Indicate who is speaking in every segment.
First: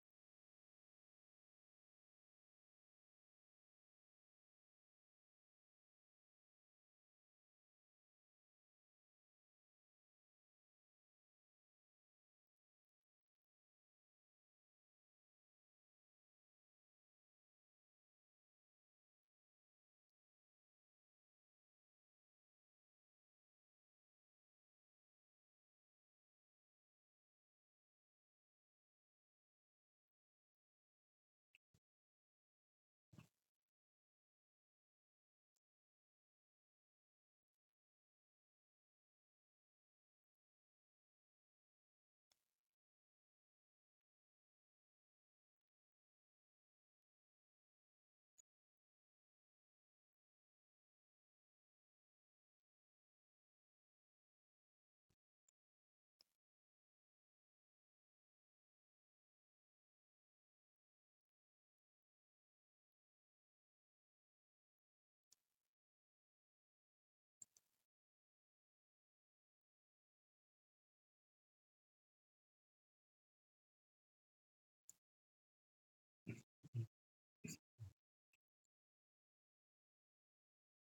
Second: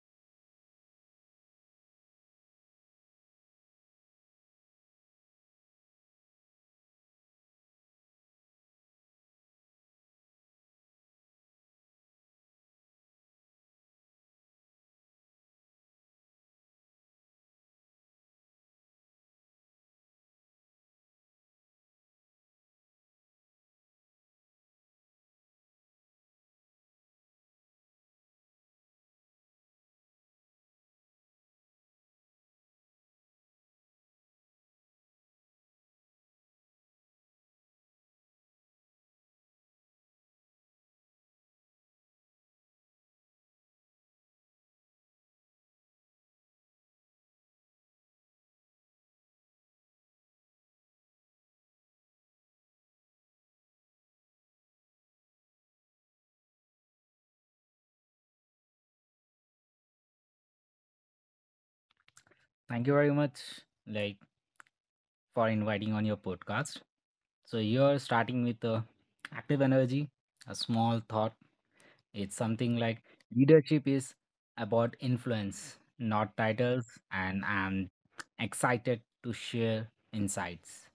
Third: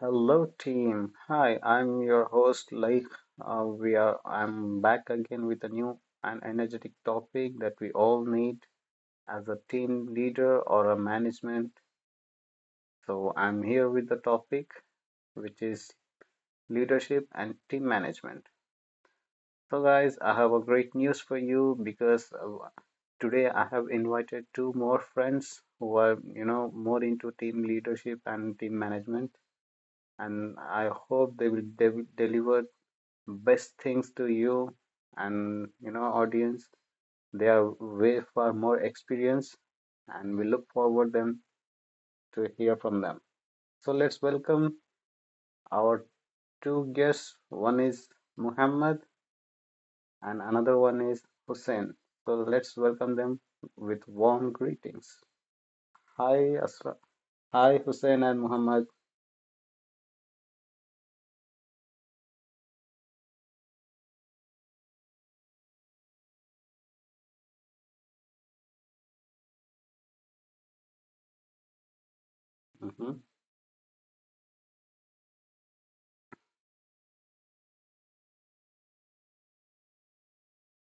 Speaker 1: Hello, team. Hi, I'm your host, Laik. We are. I'm back again with a new and energetic topic that we all need as a team leader or a management. So I'm here with the topic, which is leadership and team management. So, guys, I have a great news for you because today I have invited two more friends who are, you know, more into team leadership and team management. And I hope they will deliver best things to you and, you know, audience, they are way far more experienced and we look forward them to hear from them. So let's welcome our two guests. One is Muhammad and another one is Hussein. So let's welcome them with warm greetings. hi Asra- Hi, Hussein and Muhammad.
Speaker 2: Thank you very much, like, for inviting on your podcast. So you're starting with active energy, a small thought. It's something like
Speaker 1: Mhm.
Speaker 2: leadership is about influence, not titles, and I'm excited to share insights.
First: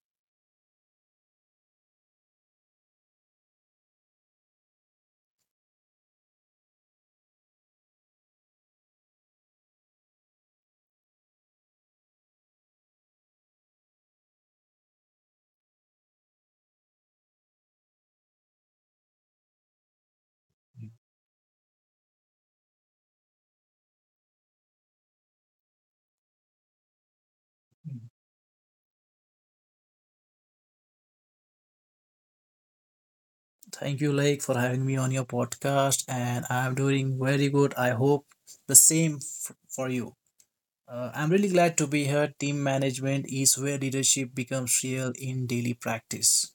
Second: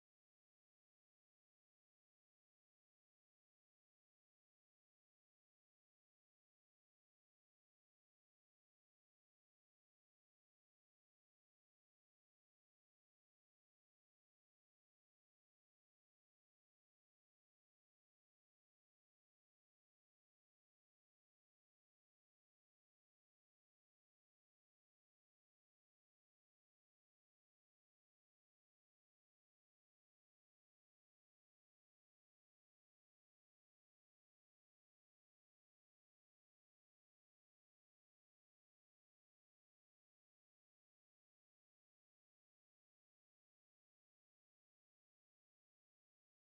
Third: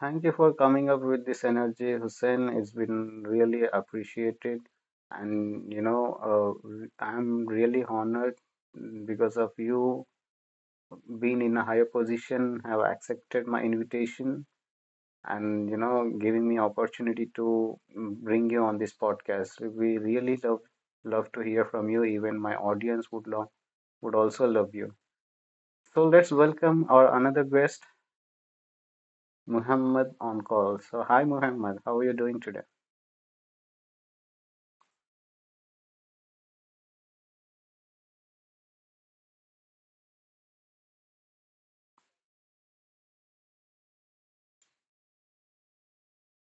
Speaker 1: Thank you for coming up with this energy, Hussein. It's been really appreciated, and uh, I'm really honored because of you being in a higher position, have accepted my invitation, and, you know, giving me opportunity to bring you on this podcast. We really love to hear from you. Even my audience would love would also love you. So let's welcome our another guest, Muhammad, on call. So hi, Muhammad. How are you doing today?
Speaker 3: Thank you, Lake, for having me on your podcast, and I'm doing very good. I hope the for you. I'm really glad to be here. Team management is where leadership becomes real in daily practice.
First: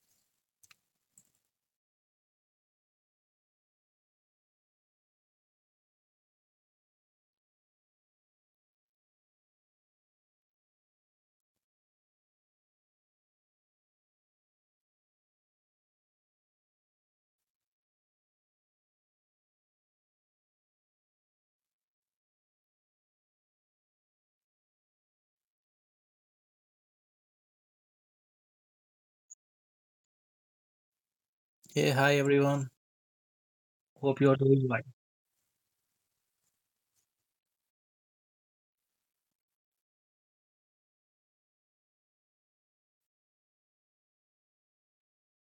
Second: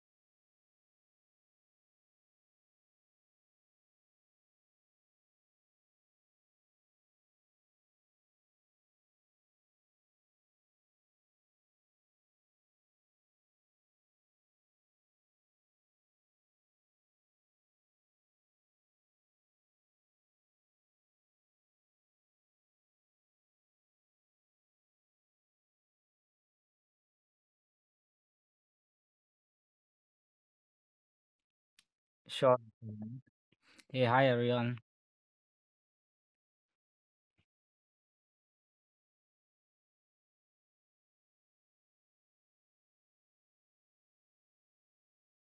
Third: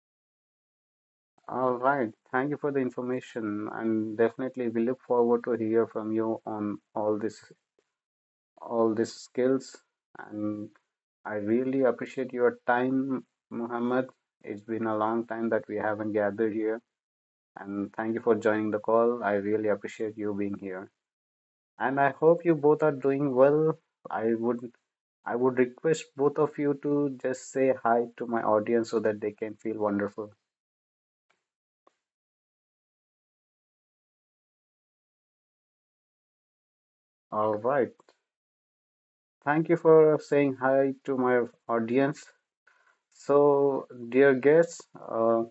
Speaker 1: All right. Thank you for the information, and definitely we look forward to hear from you on all this all these skills. And I really appreciate your time, Muhammad. It's been a long time that we haven't gathered here, and thank you for joining the call. I really appreciate you being here, and I hope you both are doing well. I would I would request both of you to just say hi to my audience so that they can feel wonderful.
Speaker 3: Hey, hi
Speaker 2: Sure.
Speaker 3: everyone.
Speaker 2: Mhm. Hey,
Speaker 3: Hope
Speaker 2: hi
Speaker 3: you're doing well.
Speaker 2: everyone.
Speaker 1: All right. Thank you for saying hi to my audience. So, dear guests,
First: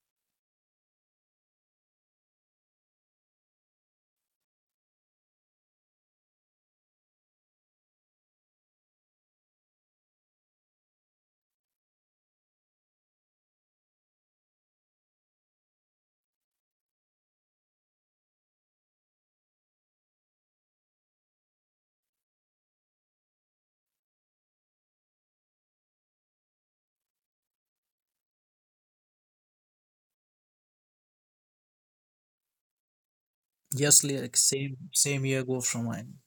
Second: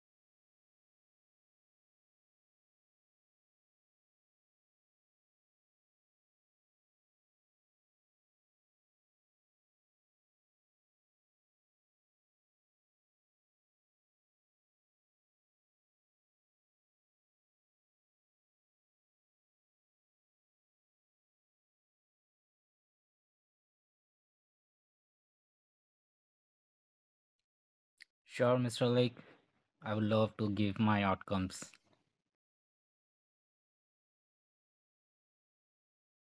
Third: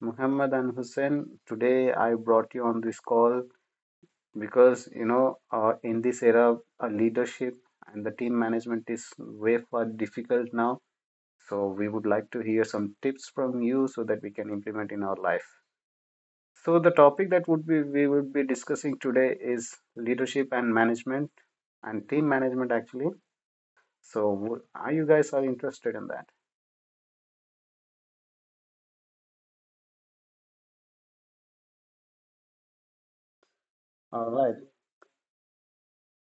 Speaker 1: Muhammad and Hussein, today I brought you on this call because in this era, leadership and the team management is way far difficult now. So, we would like to hear some tips from you so that we can implement in our life. So, the topic that would be we would be discussing today is leadership and management and team management actually. So, are you guys are interested in that?
Speaker 2: Sure, Mr. Lake. I would love to give my outcomes.
Speaker 3: Yes,
Speaker 1: All
Speaker 3: Lake,
Speaker 1: right,
Speaker 3: same here. Go from mine.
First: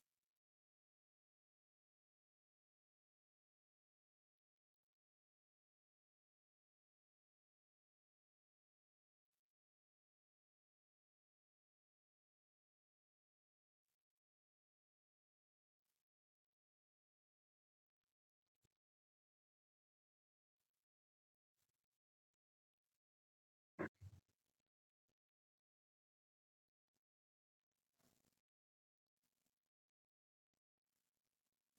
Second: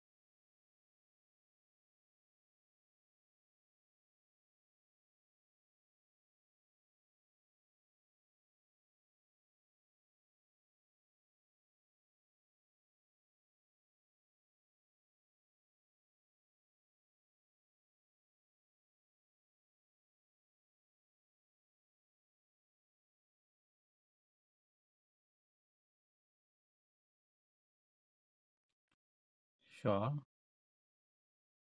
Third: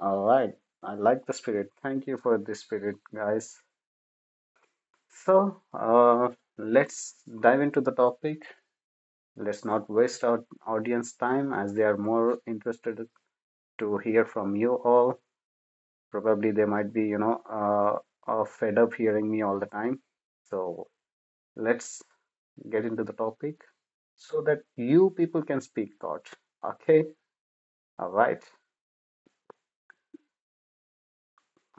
Speaker 1: all right. I like the spirit. Thank you for the spirit, guys. So, let's dive into the topic. Let's not waste our audience time as they are more interested to hear from you all. Probably they might be, you know, fed up hearing me all the time. So, let's get into the topic so that you people can speak thought. Okay, all right,
Speaker 2: Sure.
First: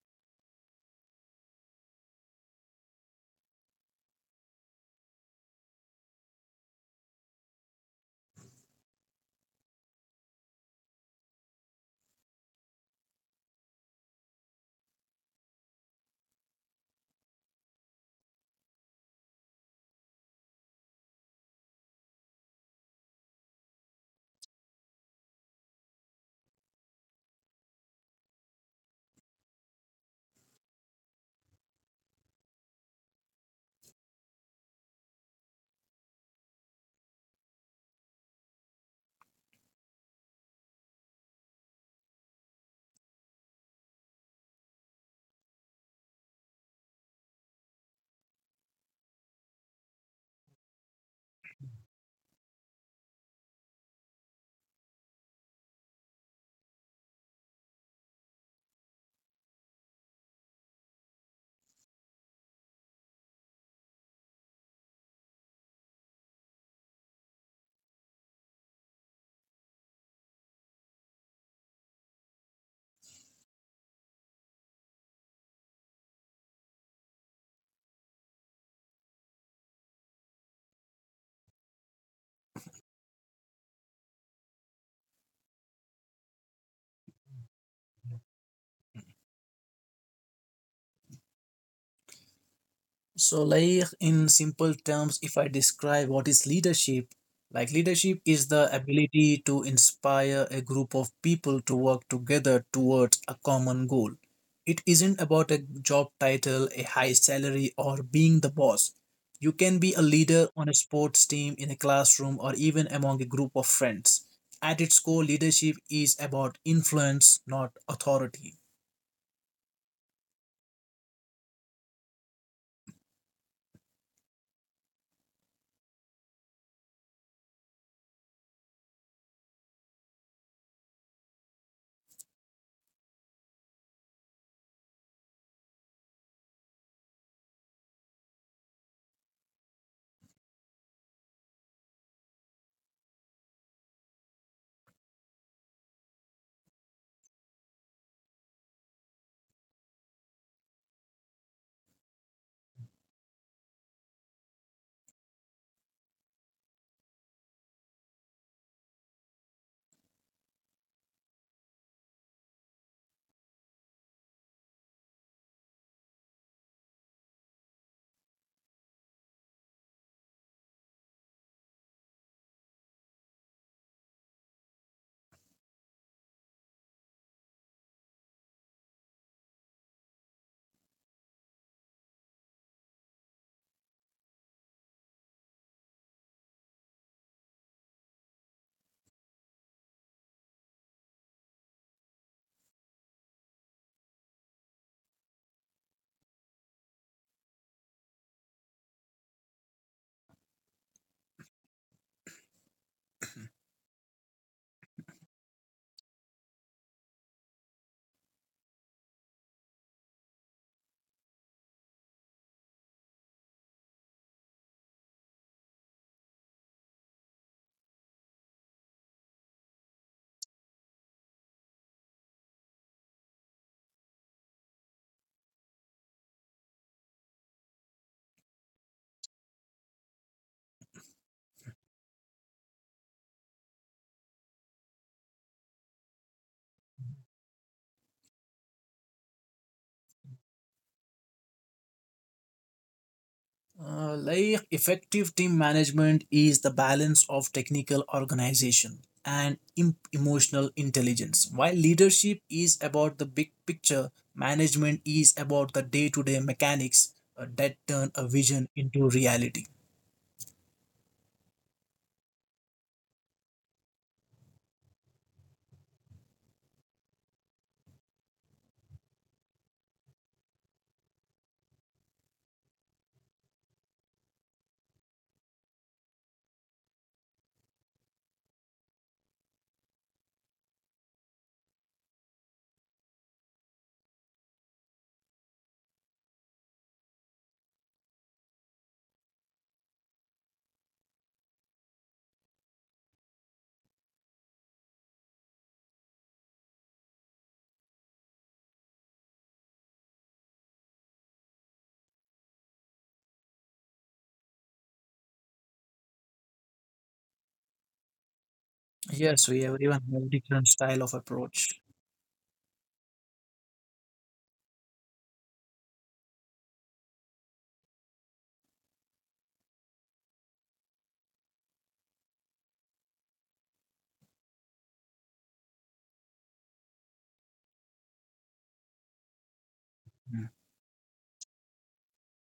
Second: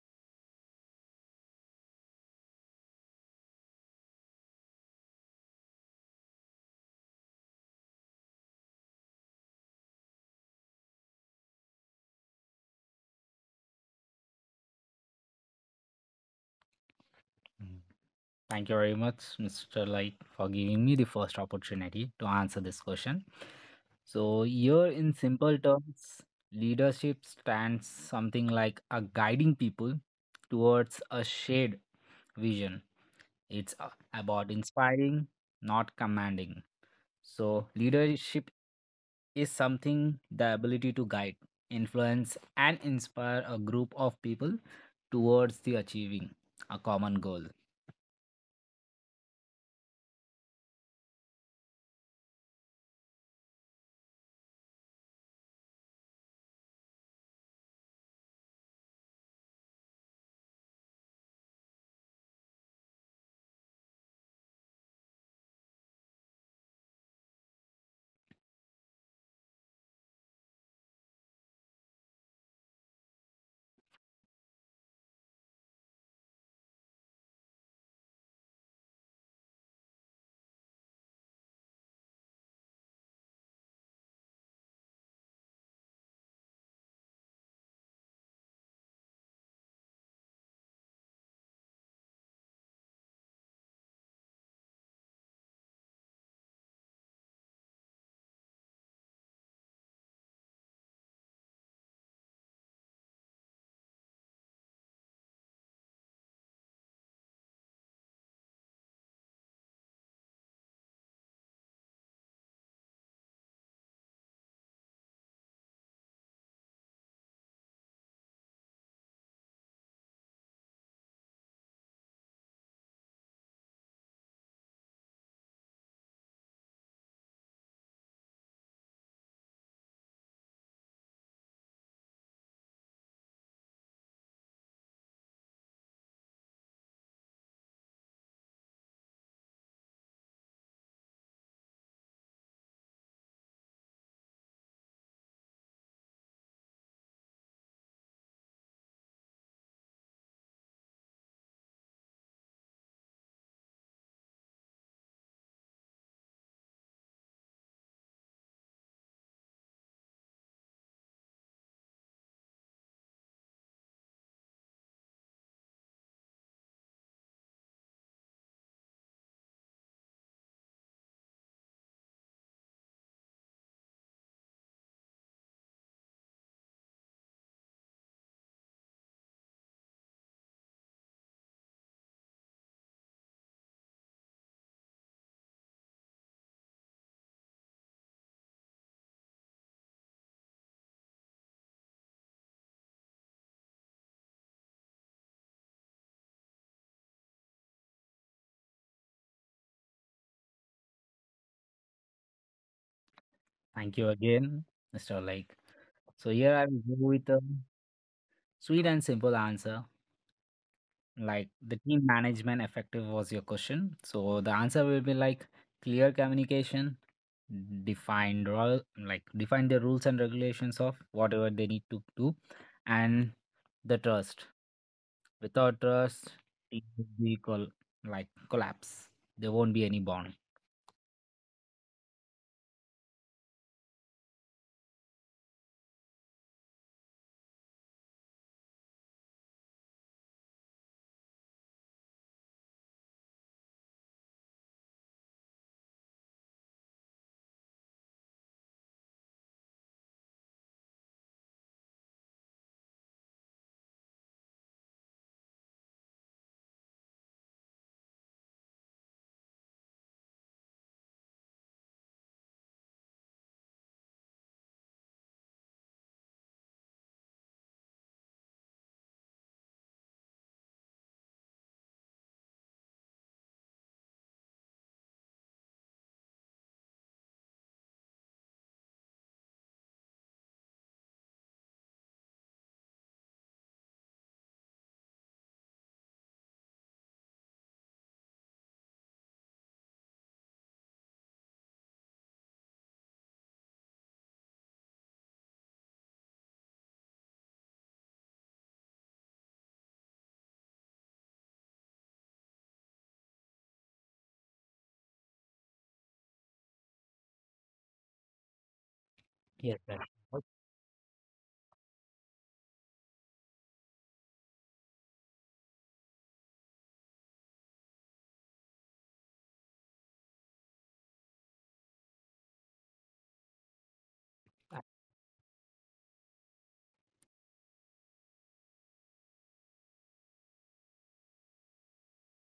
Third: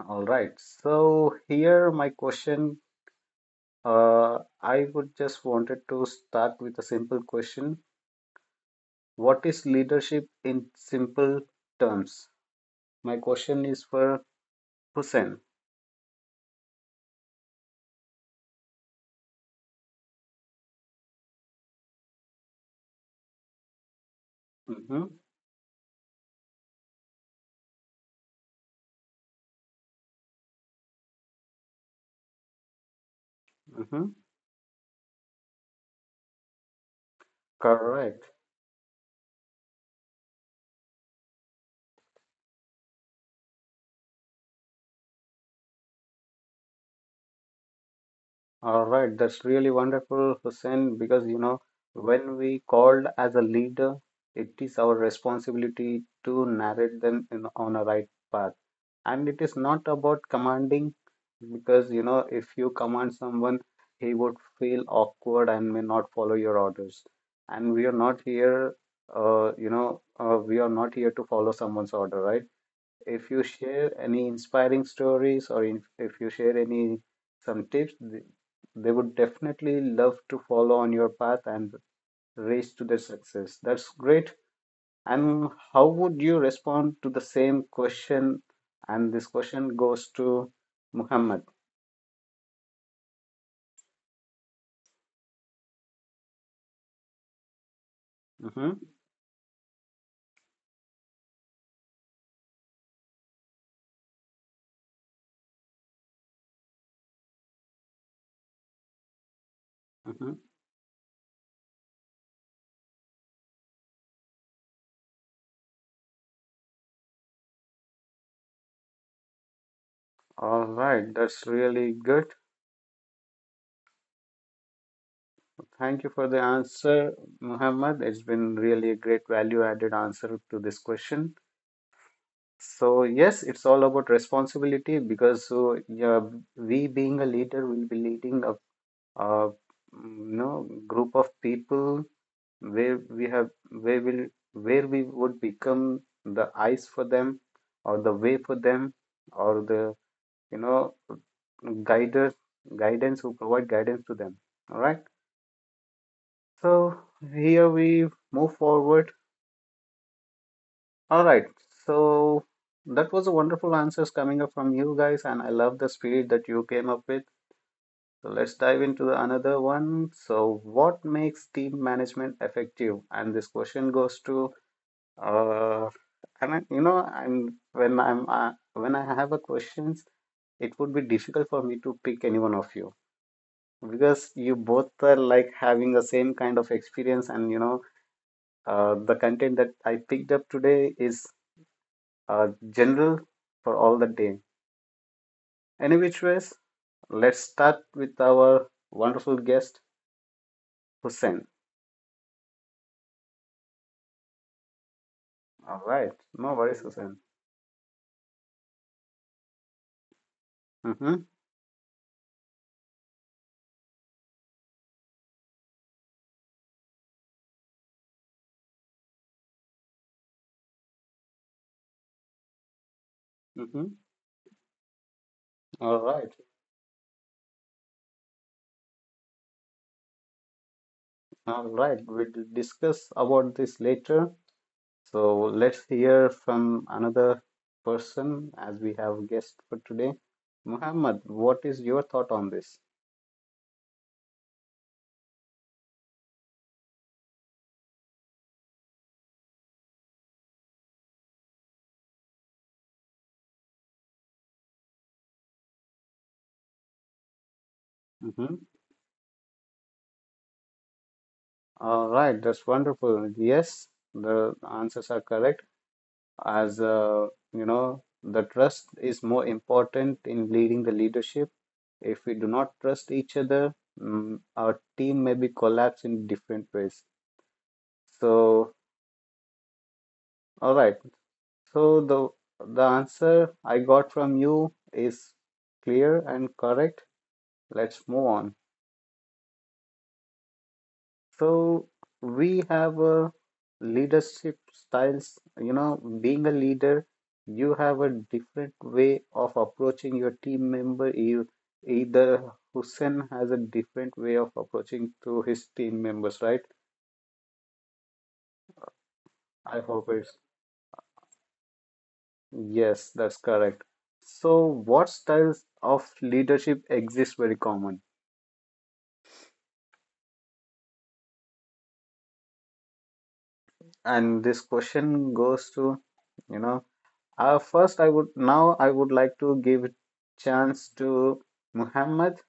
Speaker 1: all right. So, here my question I would just wanted to start with a simple question. What is leadership in simple terms? My question is for Hussein.
Speaker 2: Mm. Thank you very much, Mr. Lake, for giving me the first opportunity to answer this question. So here
Speaker 1: Mm-hmm,
Speaker 2: in simple terms, leadership stands something like a guiding people towards a shared vision. It's a-
Speaker 1: mm-hmm.
Speaker 2: about inspiring, not commanding. So
Speaker 1: Correct.
Speaker 2: leadership is something the ability to guide, influence, and inspire a group of people towards the achieving a common goal.
Speaker 1: All right, that's really wonderful, Hussein, because you know, when we called as a leader, it is our responsibility to narrate them on a right path. And it is not about commanding, because you know, if you command someone, he would feel awkward and may not follow your orders. And we are not here, we are not here to follow someone's order, right? If you share any inspiring stories if you share any some tips, they would definitely love to follow on your path and race to their success. That's great. And how would you respond to the same question? And this question goes to Muhammad.
Speaker 3: So, like, in simple terms, if I describe what is leadership, like, leadership is the
Speaker 1: Mm-hmm,
Speaker 3: ability to inspire a group of people to work together towards a common goal. It isn't about a job title, a high salary, or being the boss. You can be a
Speaker 1: mm-hmm.
Speaker 3: leader on a sports team, in a classroom, or even among a group of friends. At its core, leadership is about influence, not authority.
Speaker 1: All right, that's really good. Thank you for the answer, Muhammad. It's been really a great value added answer to this question. So yes, it's all about responsibility because so yeah, we being a leader will be leading a, mm, you know, group of people where we have where will where we would become the eyes for them or the way for them or the, you know, guiders guidance who provide guidance to them. All right. So here we move forward. All right. So that was a wonderful answers coming up from you guys, and I love the spirit that you came up with. So let's dive into the another one. So what makes team management effective? And this question goes to uh, and I mean, you know, I'm when I have a questions, it would be difficult for me to pick any one of you because you both are like having the same kind of experience, and the content that I picked up today is general for all the day. Any which ways, let's start with our wonderful guest, Hussein.
Speaker 2: Thank you again, Mr. Lake.
Speaker 1: All right,
Speaker 2: So
Speaker 1: no
Speaker 2: here I
Speaker 1: worries,
Speaker 2: will go
Speaker 1: Hussein.
Speaker 2: with a sweet and simple answer,
Speaker 1: Mm-hmm.
Speaker 2: like the team management effective was your question, so the answer will be like clear communication, defined role, like define the rules and regulations of whatever they need to do, and
Speaker 1: Mm-hmm.
Speaker 2: the trust. Without
Speaker 1: All right,
Speaker 2: trust, team will be like collapse, there won't be any bond.
Speaker 1: all right. We'll discuss about this later. So let's hear from another person as we have guest for today. Muhammad, what is your thought on this?
Speaker 3: Like effective team management is the balance of technical organization and emotional intelligence. While leadership is about the big picture, management is about the day to day mechanics that turn a
Speaker 1: Mm-hmm.
Speaker 3: vision into reality.
Speaker 1: All right, that's wonderful. Yes, the answers are correct. As you know, the trust is more important in leading the leadership. If we do not trust each other, mm, our team may be collapsed in different ways. So all right, so the answer I got from you is clear and correct. Let's move on. So we have a leadership styles. You know, being a leader, you have a different way of approaching your team member. You either Hussein has a different way of approaching to his team members, right?
Speaker 3: Yes, we
Speaker 1: I
Speaker 2: Yes,
Speaker 3: everyone
Speaker 2: sir.
Speaker 1: hope
Speaker 3: have
Speaker 1: it's
Speaker 3: different style of approach.
Speaker 1: Yes, that's correct. So what styles of leadership exist very common? And this question goes to, you know, first, I would now I would like to give
Speaker 3: Mm.
Speaker 1: chance to Muhammad.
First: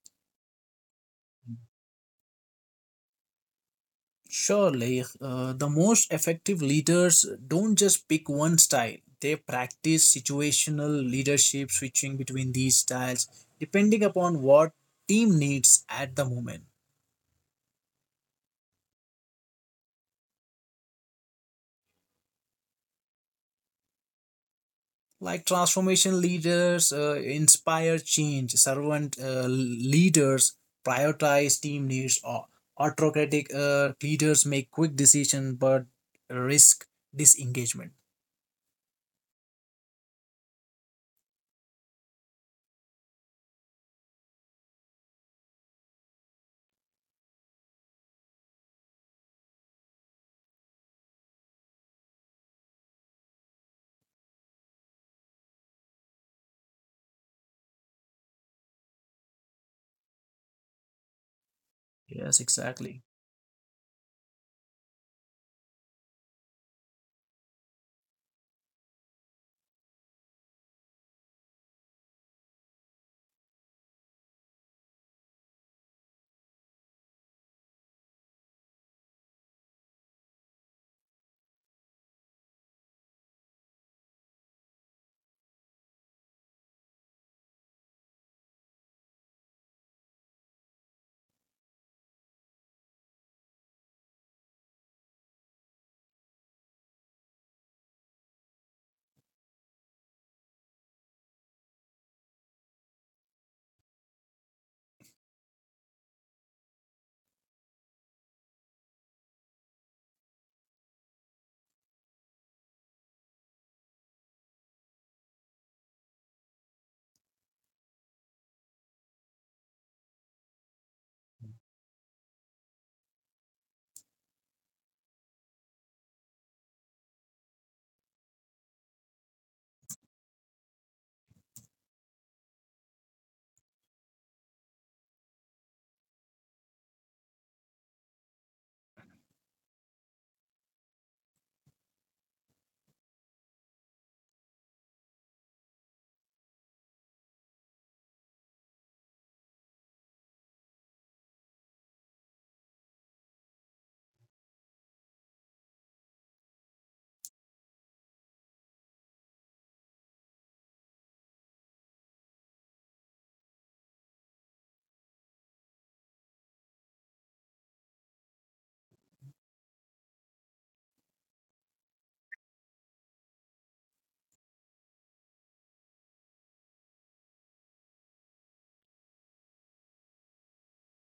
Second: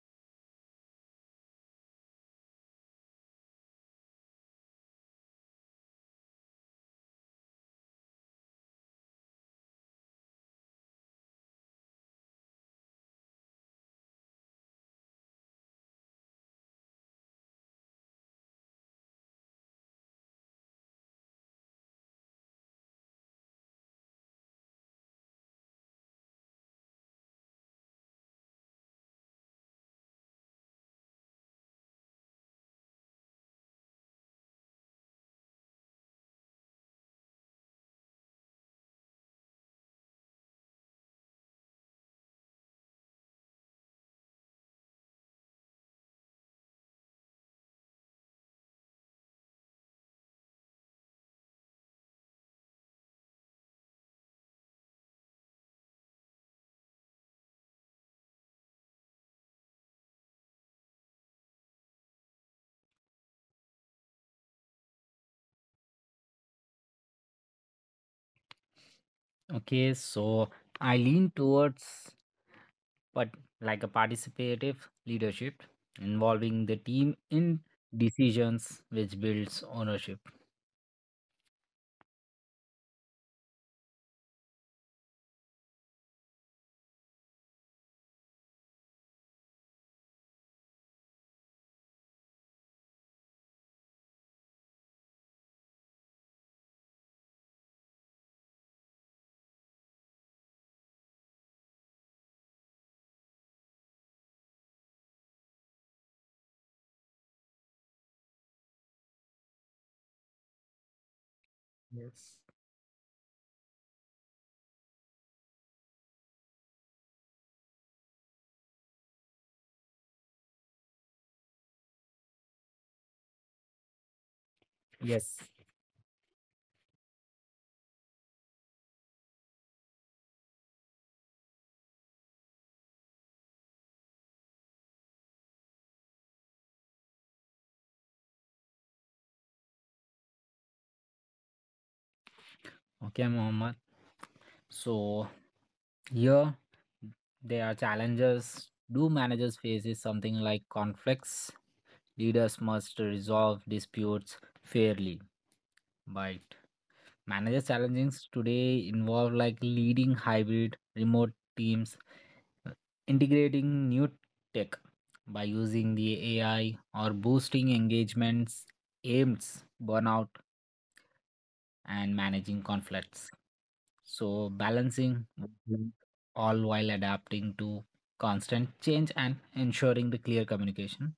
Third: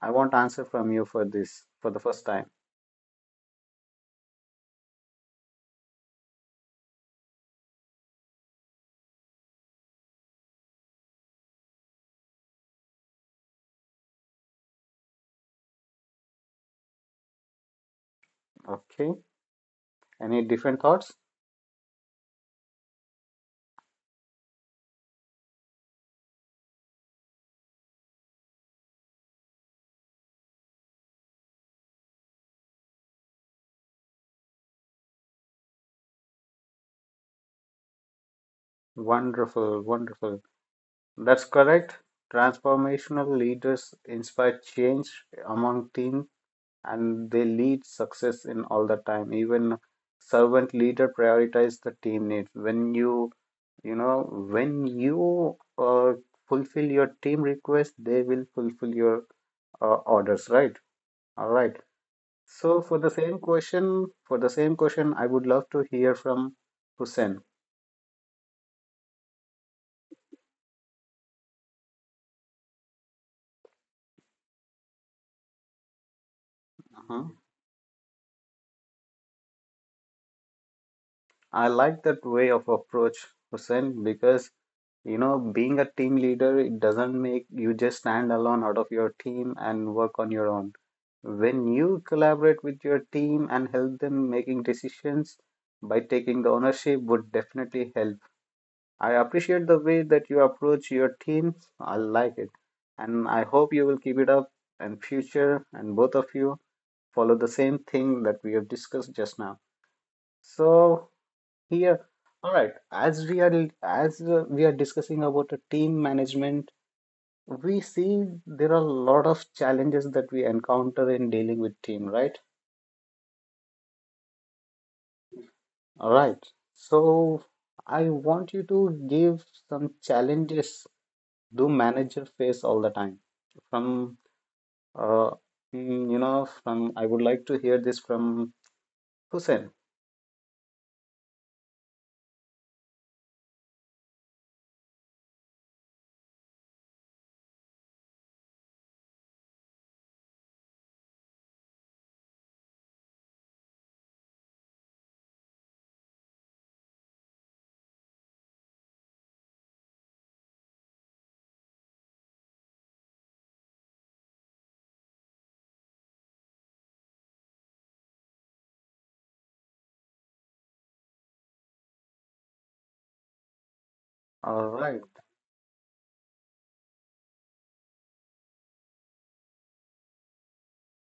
Speaker 1: I want answer from you for this for the first time.
Speaker 3: Surely, the most effective leaders don't just pick one style. They practice situational leadership, switching between these styles depending upon what team needs at the moment.
Speaker 1: Okay. Any different thoughts?
Speaker 3: Like, transformation leaders inspire change, servant leaders prioritize team needs, or autocratic leaders make quick decisions but risk disengagement.
Speaker 1: Wonderful, wonderful. That's correct. Transformational leaders inspire change among team and they lead success in all the time. Even servant leader prioritize the team needs. You know, when you fulfill your team request, they will fulfill your orders, right? All right.
Speaker 3: Yes,
Speaker 1: So for
Speaker 3: exactly.
Speaker 1: the same question, I would love to hear from Hussein.
Speaker 2: Okay, so I lean towards, but like a participative leadership, involving the team
Speaker 1: uh
Speaker 2: in decisions which builds ownership.
Speaker 1: I like that way of approach, Hussein, because you know, being a team leader, it doesn't make you just stand alone out of your team and work on your own. When you collaborate with your team and help them making decisions by taking the ownership would definitely help. I appreciate the way that you approach your team. I like it, and I hope you will keep it up in future, and both of you follow the same thing that we have discussed just now. So here,
Speaker 2: Yes.
Speaker 1: all right, as we are discussing about a team management. We see there are a lot of challenges that we encounter in dealing with team, right?
Speaker 2: Yes.
Speaker 1: All right. So I want you to give some challenges do manager face all the time from uh you know, from I would like to hear this from Hussein.
Speaker 2: Okay, Mohammed. So here there are challenges. Do managers faces something like conflicts? Leaders must resolve disputes fairly. But managers challenges today involve like leading hybrid remote teams, integrating new tech by using the AI, or boosting engagements, aims, burnout, and managing conflicts. So
Speaker 1: All right.
Speaker 2: balancing, mhm, all while adapting to constant change and ensuring the clear communication.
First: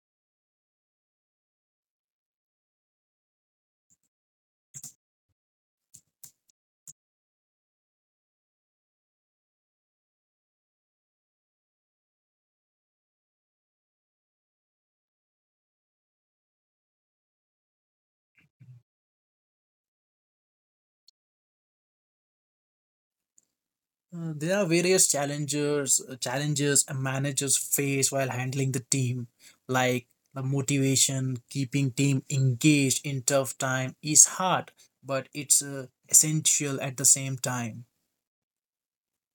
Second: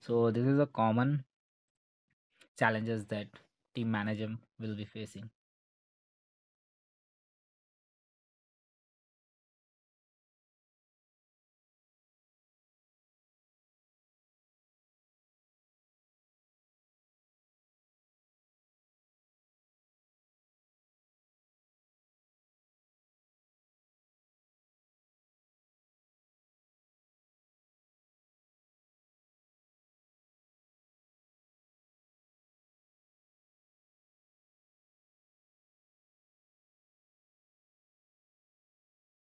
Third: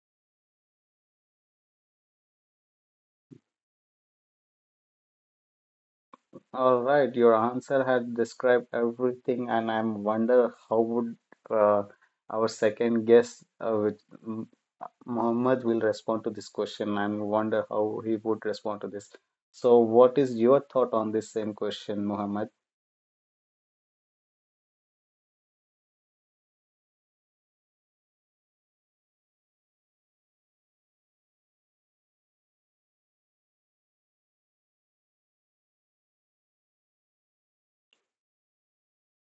Speaker 2: So this is a common challenges that team manager will be facing.
Speaker 1: All right. Your answer had described everything and I'm wonder how would uh, our second guest with M- Mohammed will respond to this question and wonder how he would respond to this. So what is your thought on this same question, Mohammed?
Speaker 3: There are various challenges a managers face while handling the team, like the motivation, keeping team engaged in tough time is hard, but it's essential at the same time.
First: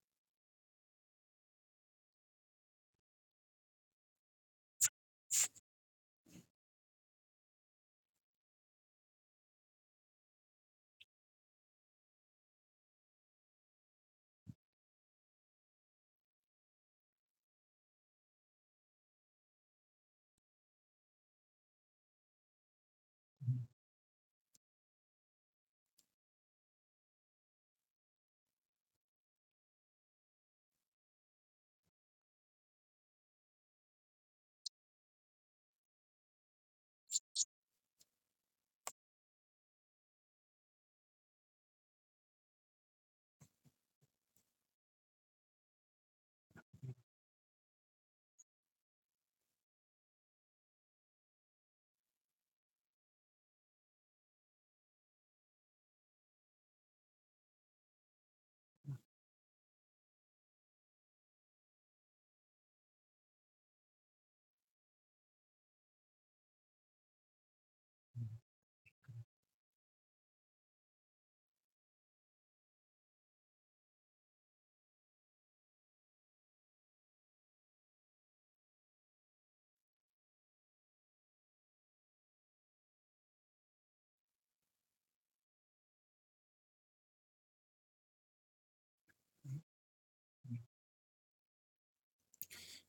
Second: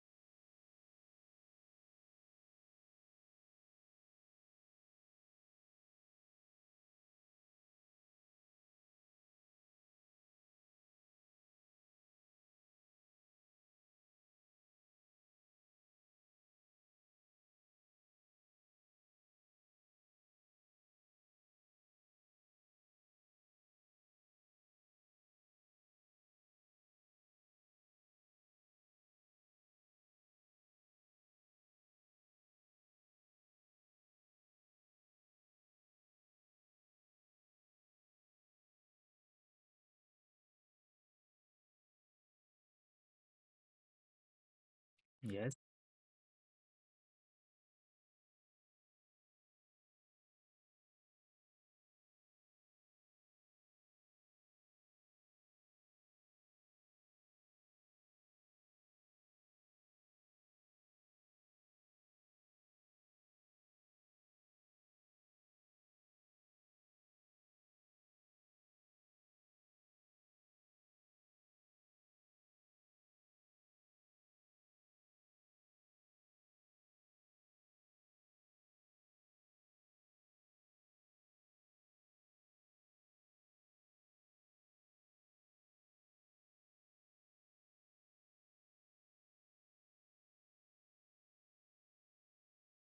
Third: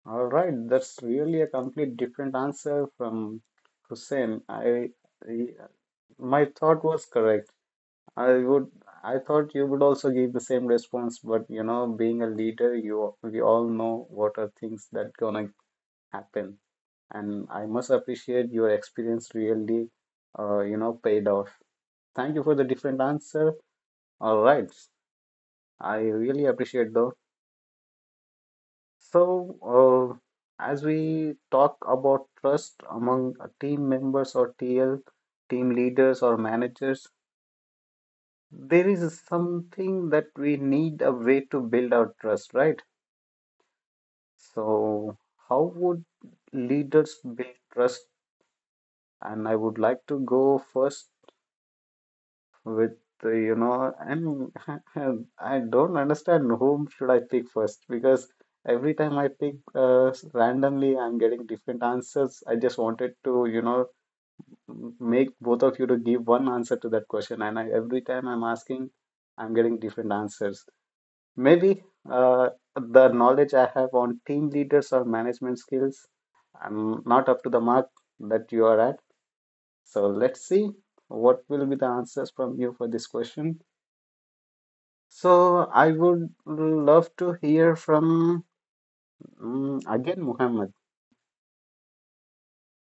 Speaker 1: All right, that's really a complete different answer from Hussein. I- my thought was correct. I would I thought you would also give the same response, but you know, being a leader, you we all know what are things that gonna happen, and I must appreciate your experience really, you know, paid off. Thank you for the different answer. All right, I really appreciate those. So, as we talk about trust among team members or TL, team leaders or managers, there is something that we need a way to build our trust, right? So,
Speaker 2: Yes.
Speaker 1: how would leaders build trust? And I would like to go first with you know, I'm I do not understand whom should I pick first because every time I pick randomly I'm getting different answers. I just wanted to, you know, make both of you to give one answer to that question, every time I'm asking I'm getting different answers. Maybe uh, the knowledge I have on team leaders or management skills I'm not up to the mark that you are at. So let's see what will be the answers from you for this question. So I would love to hear from again Muhammad.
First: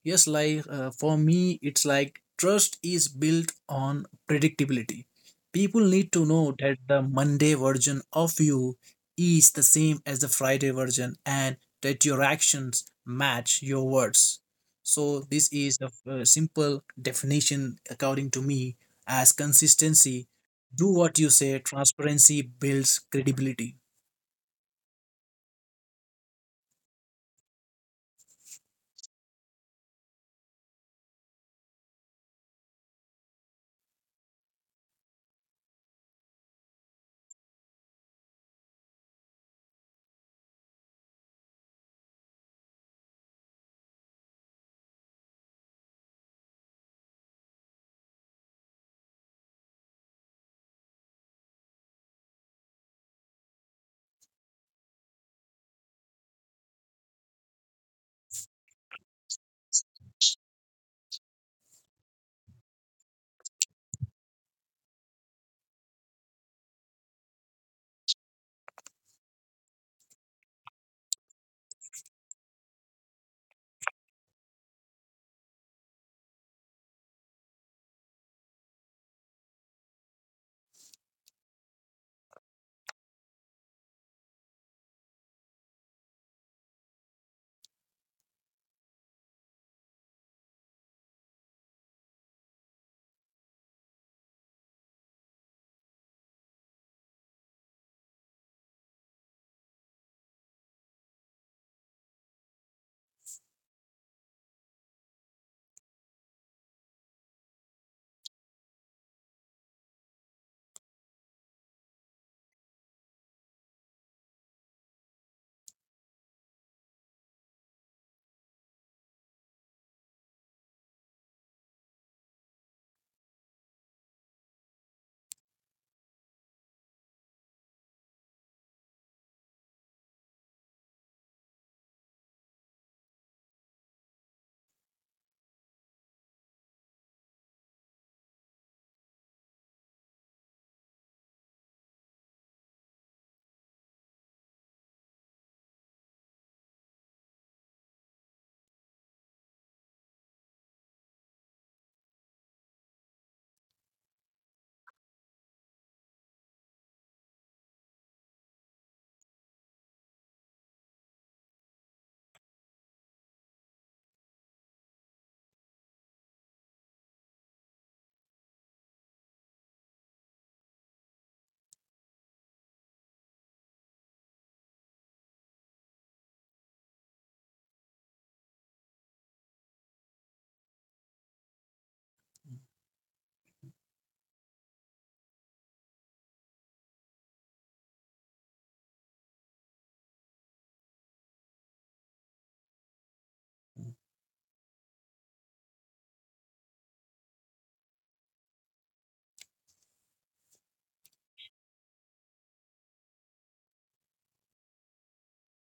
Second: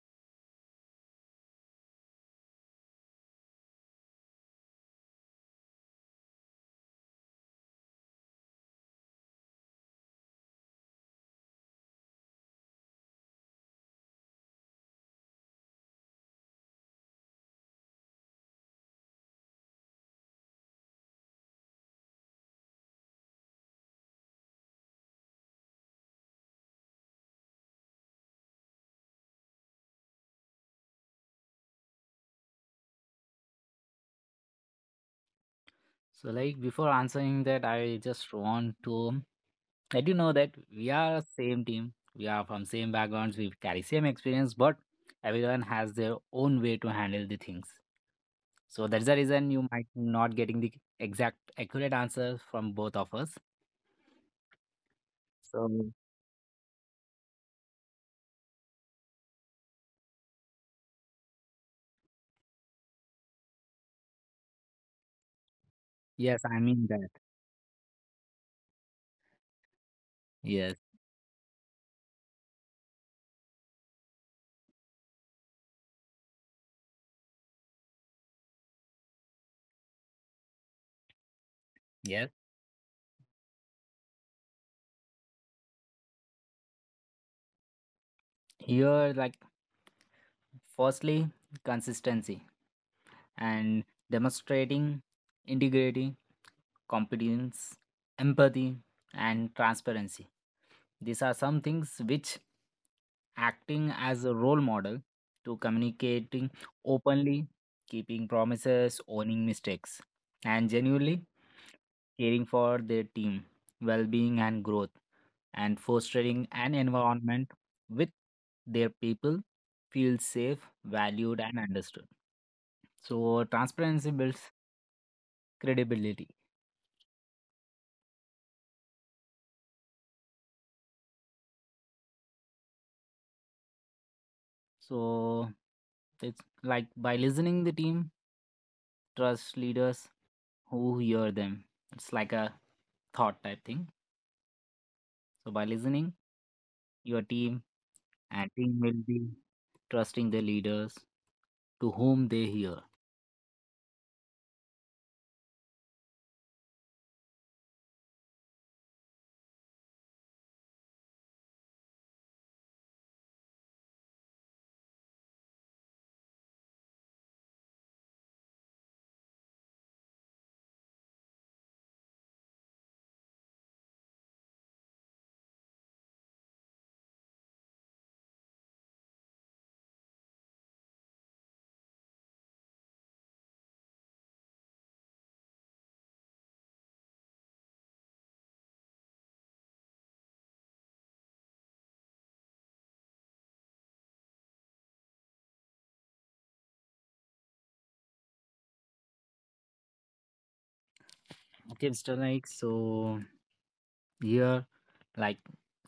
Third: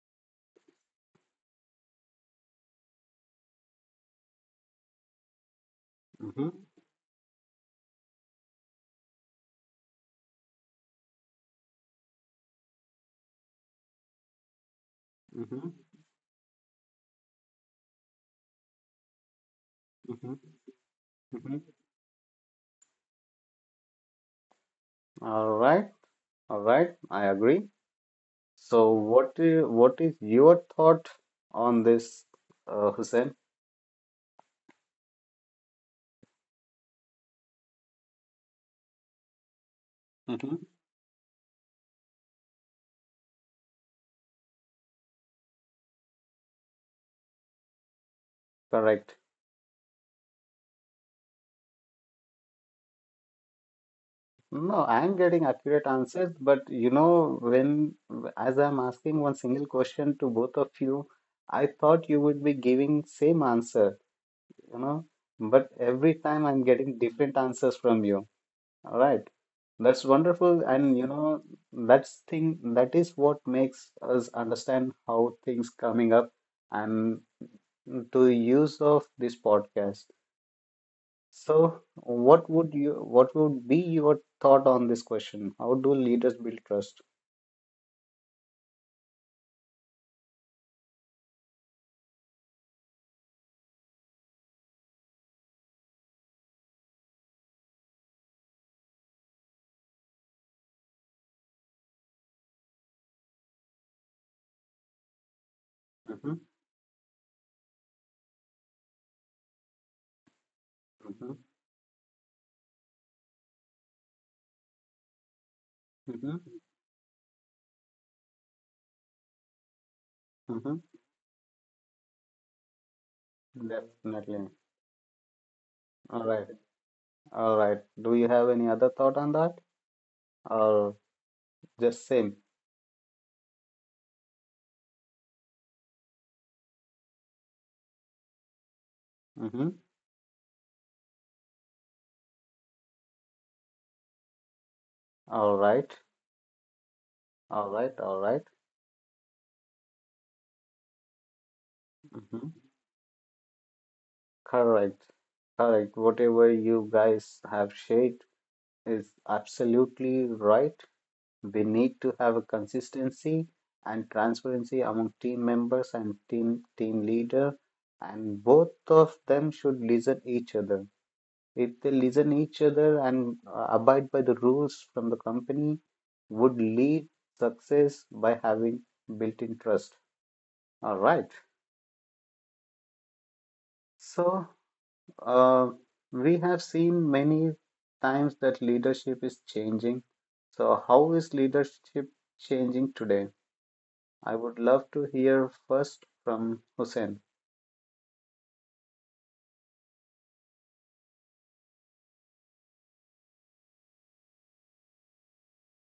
Speaker 3: Yes, like, for me, it's like trust is built on predictability. People need to
Speaker 1: Hmm
Speaker 3: know that the Monday version of you is the same as the Friday version and that your actions match your words. So, this
Speaker 1: hmm
Speaker 3: is a simple definition, according to me, as consistency.
Speaker 1: hmm
Speaker 3: Do what you say,
Speaker 1: hmm
Speaker 3: transparency builds credibility.
Speaker 1: All right, I agree. So what is your thought on this, Hussein?
Speaker 2: So like, before answering that, I just want to let you know that
Speaker 1: Hmm
Speaker 2: we are same team. We are from same backgrounds. We carry same experience, but everyone has their own way to handle the things. So that's
Speaker 1: Correct.
Speaker 2: the reason you might not getting the exact accurate answer from both of us.
Speaker 1: No, I'm getting
Speaker 2: So
Speaker 1: accurate answers, but you know, when as I'm asking one single question to both of you, I thought you would be giving same answer, you know, but every
Speaker 2: yes,
Speaker 1: time
Speaker 2: I
Speaker 1: I'm
Speaker 2: mean
Speaker 1: getting
Speaker 2: that.
Speaker 1: different answers from you. All right, that's wonderful,
Speaker 2: Yes,
Speaker 1: and you know that's thing that is what makes us understand how things coming up and to use of this podcast. So,
Speaker 2: yes.
Speaker 1: what would be your thought on this question? How do leaders build trust?
Speaker 2: Here, like, firstly, consistency and demonstrating integrity, competence, empathy, and transparency. These are some things which acting as a role model, to
Speaker 1: Mm-hmm,
Speaker 2: communicating openly, keeping promises, owning mistakes, and genuinely
Speaker 1: mm-hmm,
Speaker 2: caring for their team, well being, and growth, and fostering
Speaker 1: mm-hmm,
Speaker 2: an environment with their people feel safe,
Speaker 1: mm-hmm.
Speaker 2: valued, and understood. So transparency
Speaker 1: Definitely.
Speaker 2: builds
Speaker 1: All
Speaker 2: credibility.
Speaker 1: right, all right. Do you have any other thought on that, or just same?
Speaker 2: So it's like by listening the team, trust
Speaker 1: Mm-hmm.
Speaker 2: leaders who hear them. It's like a thought type thing. So
Speaker 1: All
Speaker 2: by
Speaker 1: right,
Speaker 2: listening your team,
Speaker 1: all right, all right.
Speaker 2: and team will be trusting the leaders to whom they
Speaker 1: Mm-hmm.
Speaker 2: hear.
Speaker 1: Correct, correct. Whatever you guys have shared is absolutely right. We need to have a consistency and transparency among team members and team leader, and both of them should listen each other. If they listen each other and abide by the rules from the company, would lead success by having built-in trust. All right. So Uh, we have seen many times that leadership is changing. So, how is leadership changing today? I would love to hear first from Hussein.
Speaker 2: Okay, Mr. like So here, like,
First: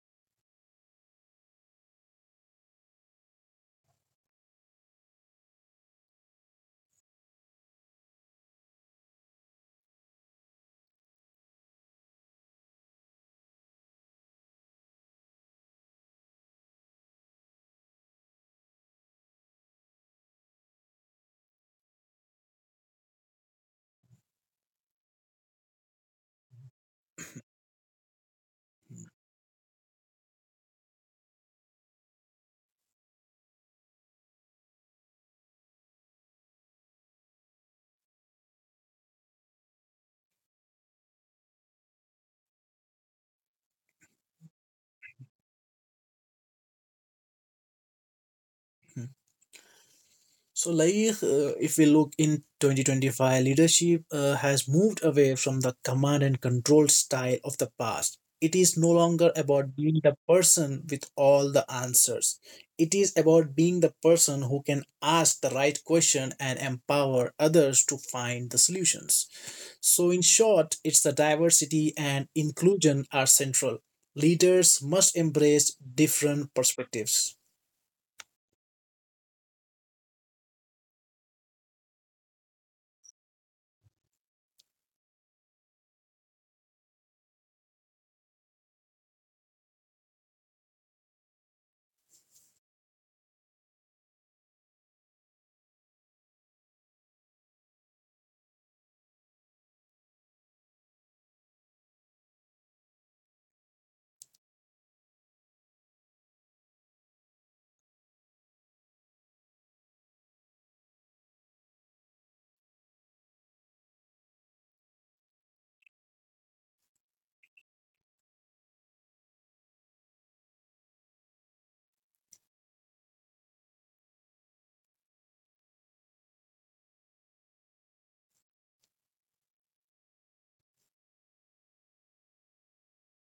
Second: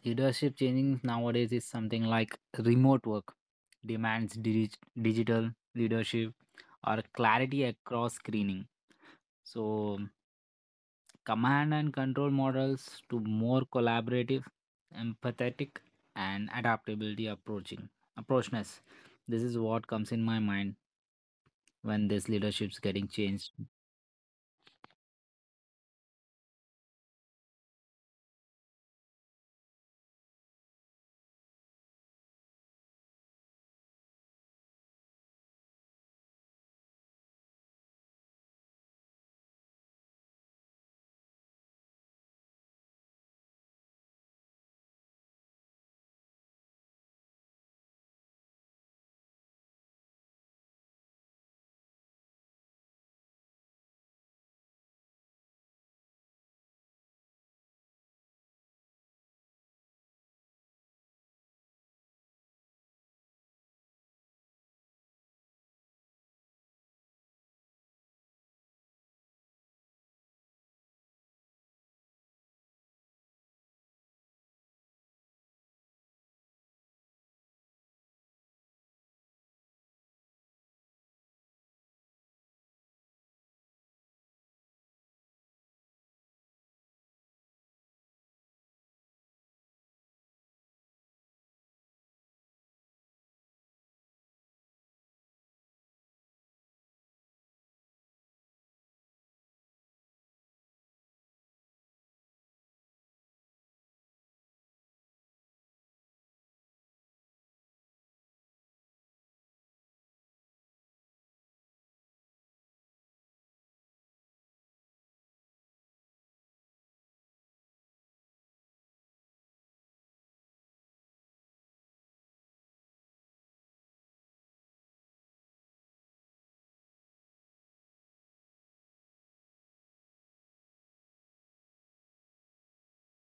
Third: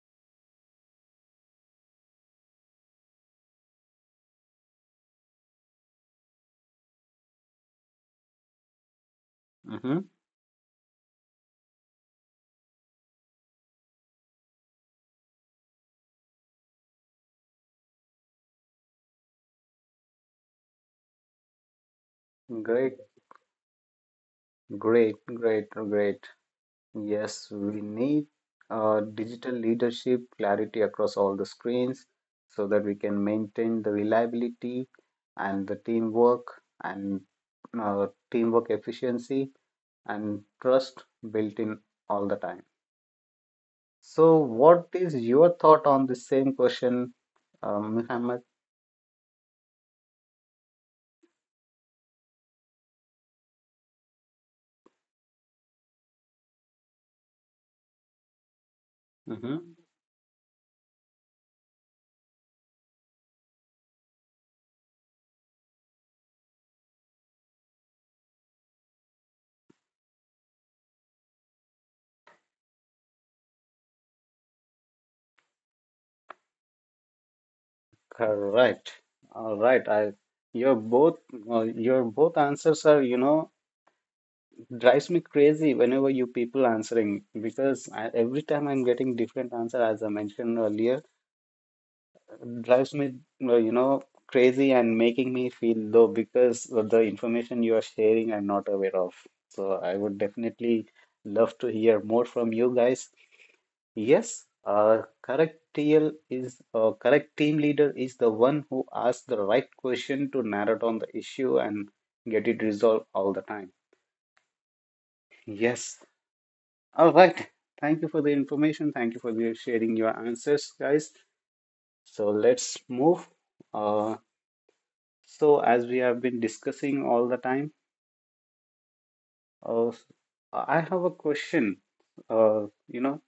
Speaker 2: leadership changing nowadays is something like remote work demands digital leadership, or clarity across screening, so
Speaker 1: Hmm.
Speaker 2: command and control models to more collaborative, empathetic, and adaptability approaching approachness. This is what comes in my mind when this leadership's
Speaker 1: Great,
Speaker 2: getting changed.
Speaker 1: great, great, great. Yes, we need digital leadership clarity across all the screens so that we can maintain the reliability and the teamwork and teamwork efficiency and trust built in all the time. So, what is your thought on the same question, Muhammad?
Speaker 3: So, like, if we look in 2025, leadership has moved away from the command and control style of the past. It is no longer
Speaker 1: Hmm.
Speaker 3: about being the person with all the answers. It is about being the person who can ask the right question and empower others to find the solutions. So, in short, it's the diversity and inclusion are central. Leaders must embrace different perspectives.
Speaker 1: Correct. All right. I your both your both answers are you know drives me crazy whenever you people answering because I, every time I'm getting different answer as I mentioned earlier. Drives me, you know, crazy and making me feel low because of the information you are sharing, I'm not aware of. So I would definitely love to hear more from you guys. Yes, correct TL is correct team leader is the one who asks the right question to narrow down the issue and get it resolved all the time. Yes. All right. Thank you for the information. Thank you for sharing your answers, guys. So let's move. Uh. So, as we have been discussing all the time, uh, I have a question. You know,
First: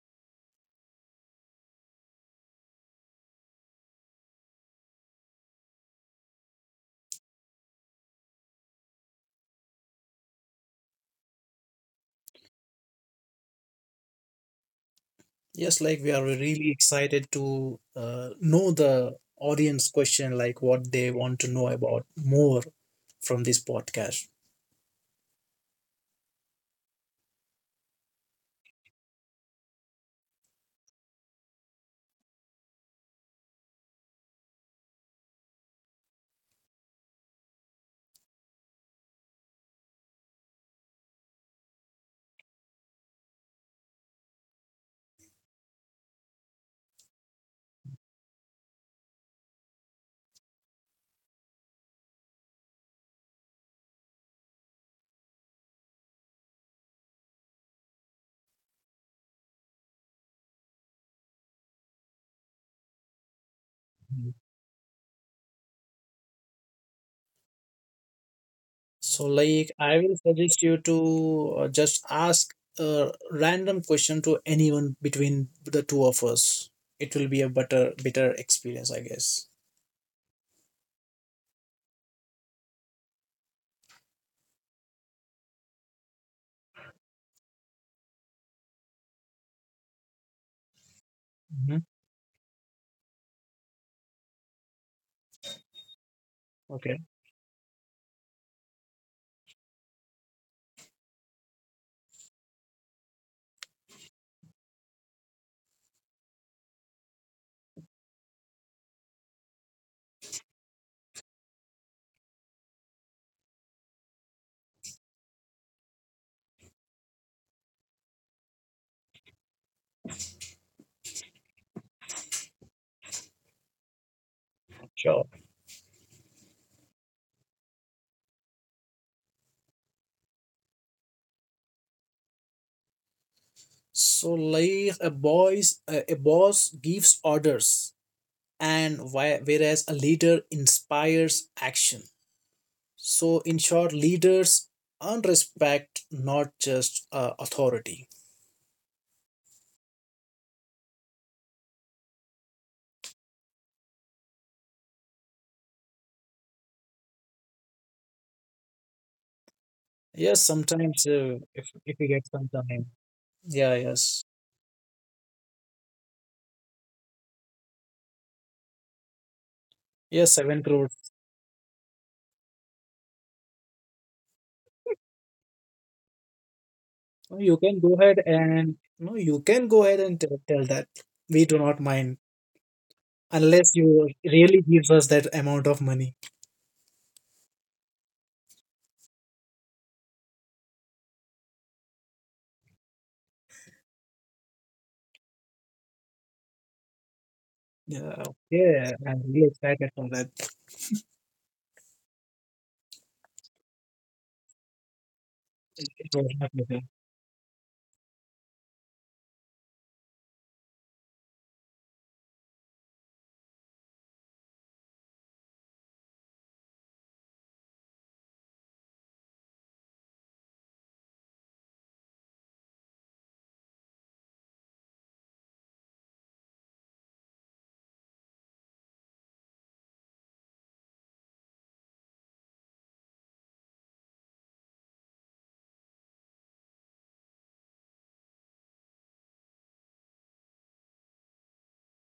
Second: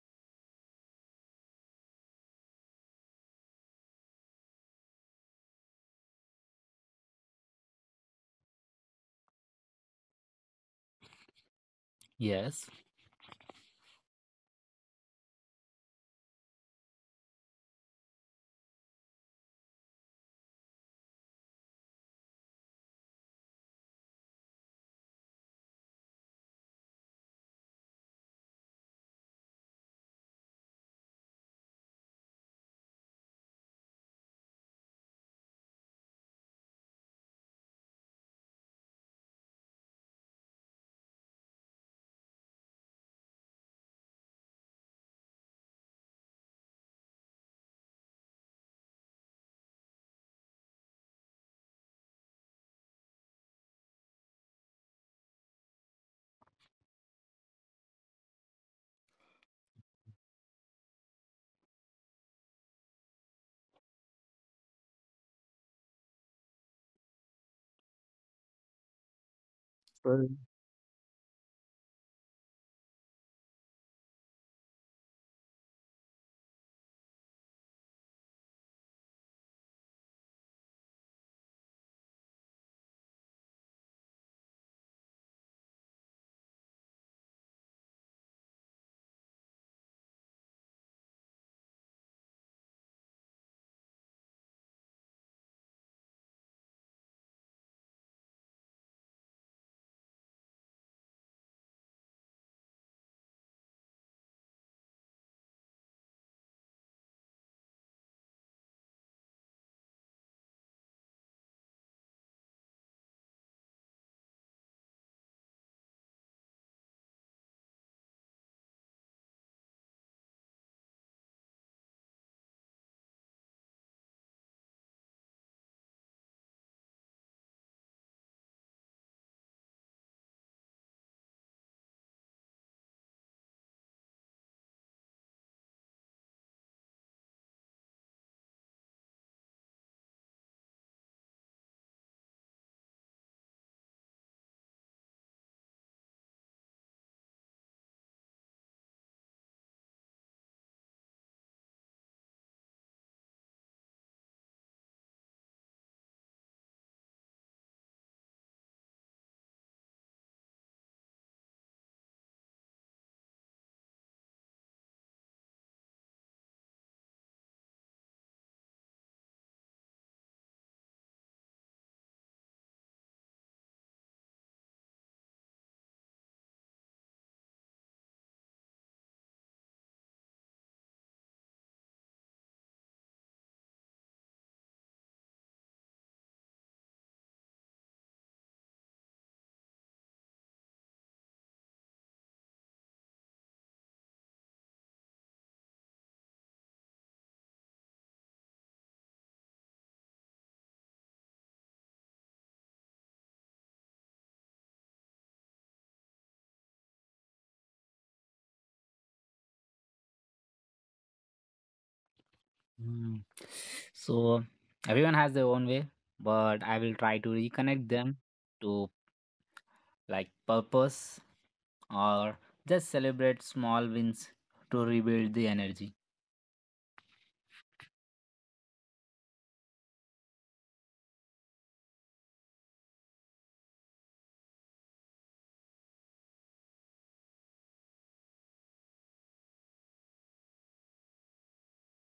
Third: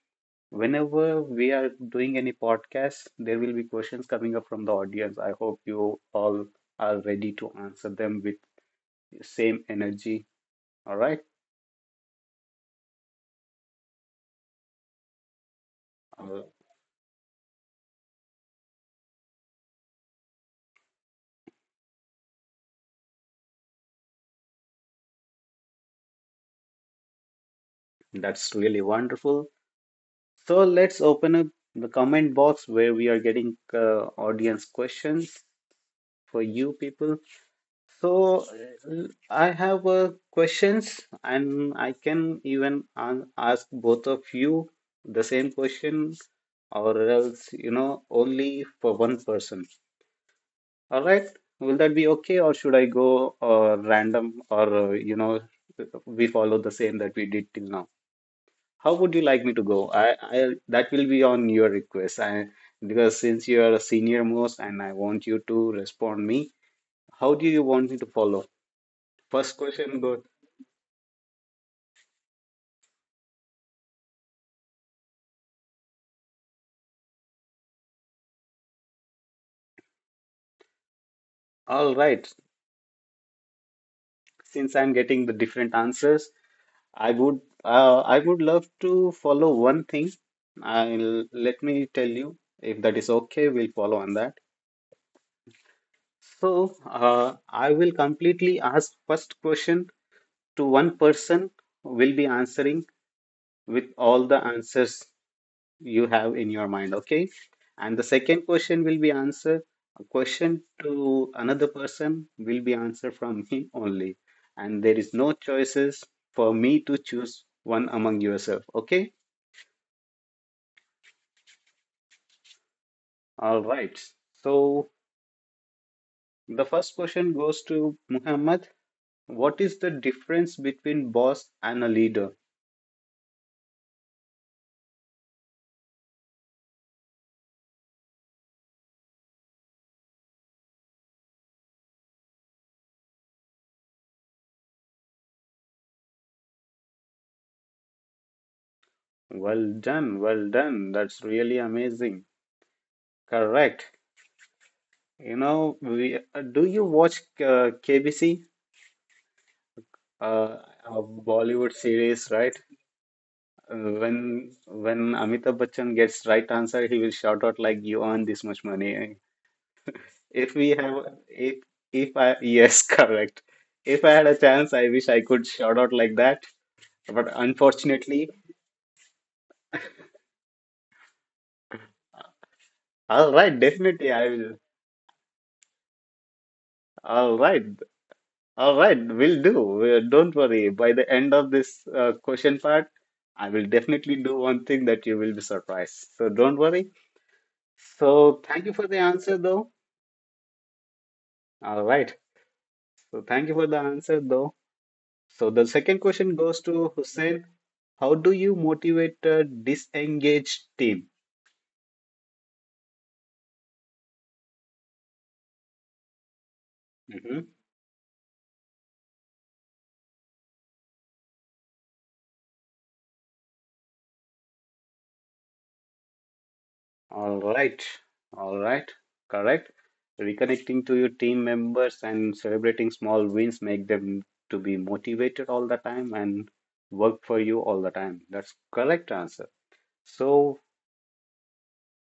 Speaker 1: whenever we are doing any podcast, there will be questions coming up from the audience. I hope you all are ready to answer them with same energy. All right,
Speaker 2: Yes.
Speaker 3: Yes, like, we are
Speaker 1: uh,
Speaker 3: really excited to know the audience question, like what they want to know about more from this podcast.
Speaker 1: that's really wonderful. So, let's open up the comment box where we are getting audience questions for you people. So I have questions, and I can even ask both of you the same question, or else, you know, only for one person. All right? Will that be okay, or should I go random, or you know, we follow the same that we did till now? How would you like me to go? I, that will be on your request. I because since you are a senior
Speaker 3: Mhm.
Speaker 1: most, and I want you to respond me. How do you want me to follow?
Speaker 3: So,
Speaker 1: First
Speaker 3: like, I
Speaker 1: question
Speaker 3: will
Speaker 1: go.
Speaker 3: suggest you to just ask a random question to anyone between the two of us. It will be a better experience, I guess.
Speaker 1: All right. Since I'm getting the different answers, I would love to follow one thing. I'll let
Speaker 3: Mhm.
Speaker 1: me tell you if that is okay, we'll follow on that. So
Speaker 3: Okay,
Speaker 1: I will completely ask first question to one person who will be answering with all the answers you have in your mind, okay, and the second question will be answered, a question to another person will be answered from me only, and there is no choices for me to choose one among yourself, okay, all right. So
Speaker 3: sure.
Speaker 1: the first question goes to Muhammad. What is the difference between boss and a leader?
Speaker 3: So, like, a boss gives orders, and why, whereas a leader inspires action. So, in short, leaders earn respect, not just authority.
Speaker 1: Well done, well done, that's really amazing. Correct. You know we do you watch KBC,
Speaker 3: Yes,
Speaker 1: uh,
Speaker 3: sometimes
Speaker 1: a
Speaker 3: if
Speaker 1: Bollywood
Speaker 3: if we get
Speaker 1: series,
Speaker 3: some
Speaker 1: right?
Speaker 3: time, yeah,
Speaker 1: Uh,
Speaker 3: yes,
Speaker 1: when Amitabh Bachchan gets right answer, he will shout out like, "You earn this much money."
Speaker 3: yes, seven
Speaker 1: If we
Speaker 3: crores.
Speaker 1: have, if if I yes, correct. If I had a chance, I wish I could shout out like that.
Speaker 3: No,
Speaker 1: But
Speaker 3: you can go ahead
Speaker 1: unfortunately,
Speaker 3: and no, you can go ahead and tell, that we do not mind
Speaker 1: all right,
Speaker 3: unless you
Speaker 1: definitely I
Speaker 3: really
Speaker 1: will.
Speaker 3: give us that amount of money.
Speaker 1: All right, all right, will do. Don't worry. By the end of this question part, I will definitely do one thing that you will be surprised. So don't worry.
Speaker 3: Yeah,
Speaker 1: So thank you
Speaker 3: okay,
Speaker 1: for the
Speaker 3: I'm
Speaker 1: answer,
Speaker 3: really
Speaker 1: though.
Speaker 3: excited for that.
Speaker 1: All right. So thank you for the answer, though. So the second
Speaker 3: It was
Speaker 1: question
Speaker 3: my
Speaker 1: goes
Speaker 3: pleasure.
Speaker 1: to Hussein. How do you motivate a disengaged team?
Speaker 2: Mm. So everyone has their own way, but I will try to
Speaker 1: Hmm.
Speaker 2: reconnect them to like purpose, or just celebrate small wins to rebuild the energy.
Speaker 1: All right. All right. Correct. Reconnecting to your team members and celebrating small wins make them to be motivated all the time and work for you all the time. That's correct answer. So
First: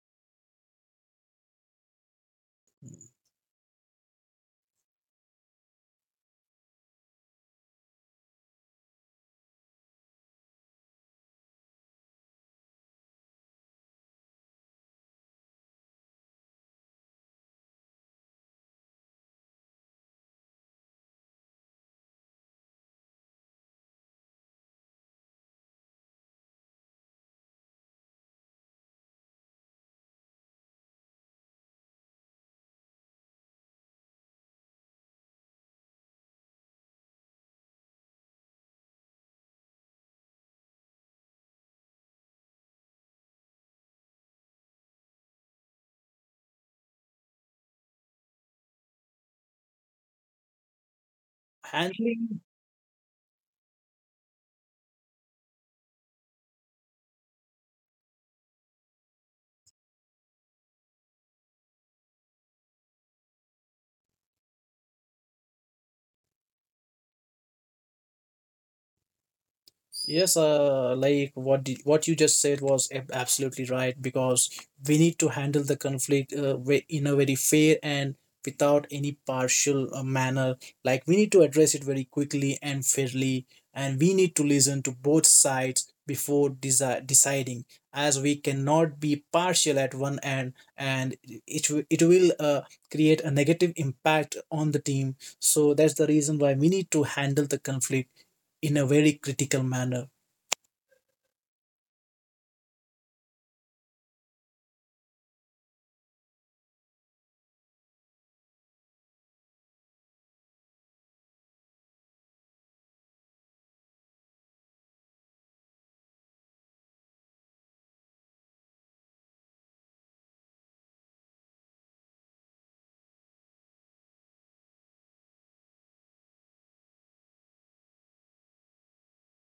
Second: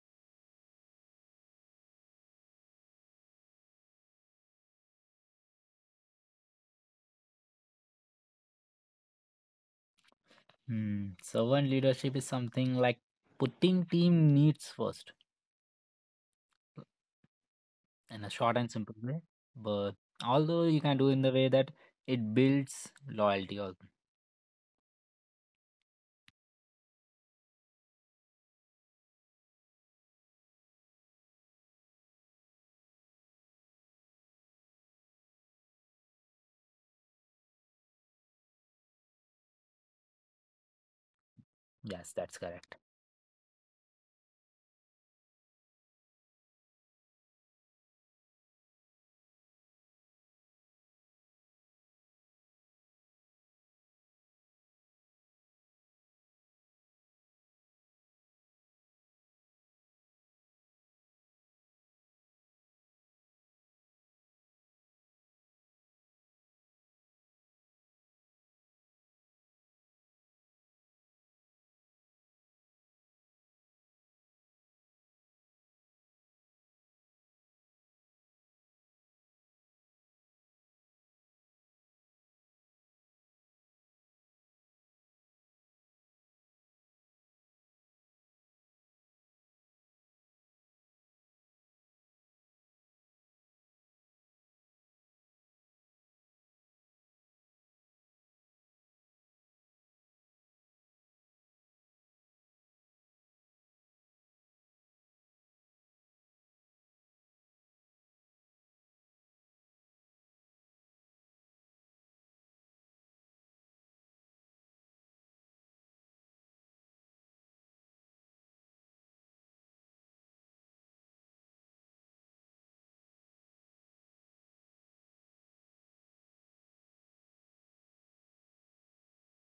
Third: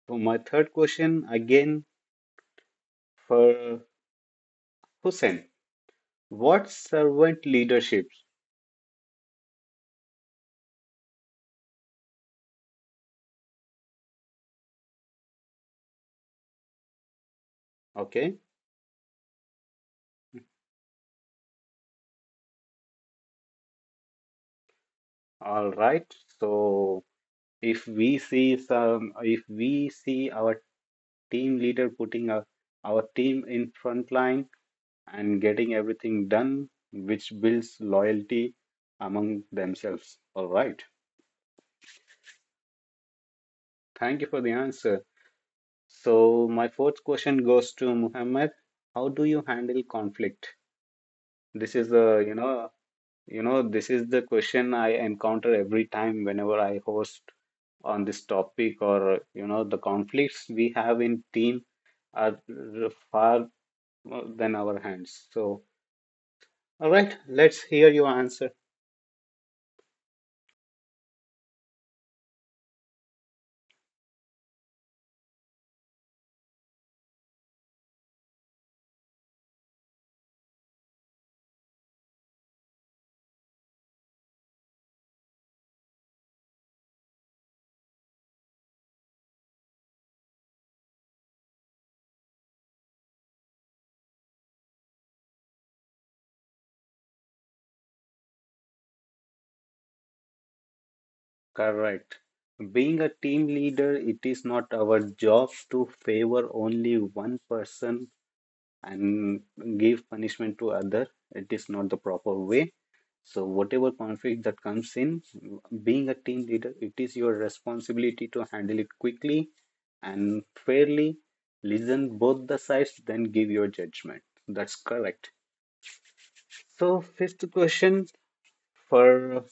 Speaker 1: for my third question again for Hussein. What servant leadership?
Speaker 2: Hmm. Servant leadership is something like putting team needs first in a
Speaker 1: Okay.
Speaker 2: short and simple way. But although you can do in the way that it builds loyalty. Also.
Speaker 1: All right. So if we see some, if we see our team leader putting our team in front line and getting everything done, which builds loyalty among themselves. All right.
Speaker 2: Yes, that's correct.
Speaker 1: Thank you for the answer. So my fourth question goes to Muhammad. How do you handle conflict? This is the,
Speaker 3: Handling.
Speaker 1: you know, this is the question I encounter every time whenever I host on this topic, or you know the conflicts we have in team are far than our hands, so all right, let's hear your answer.
Speaker 3: Yes, like, what you just said was absolutely right because we need to handle the conflict in a very fair and without any partial manner. Like, we need to address it very quickly and fairly, and we need to listen to both sides before deciding, as we cannot be partial at one end, and it will create a negative impact on the team. So that's the reason why we need to handle the conflict in a very critical manner.
Speaker 1: Correct. Being a team leader it is not our job to favor only one person and give punishment to other. It is not the proper way. So whatever conflict that comes in, being a team leader, it is your responsibility to handle it quickly and fairly, listen both the sides, then give your judgment. That's correct. So fifth question for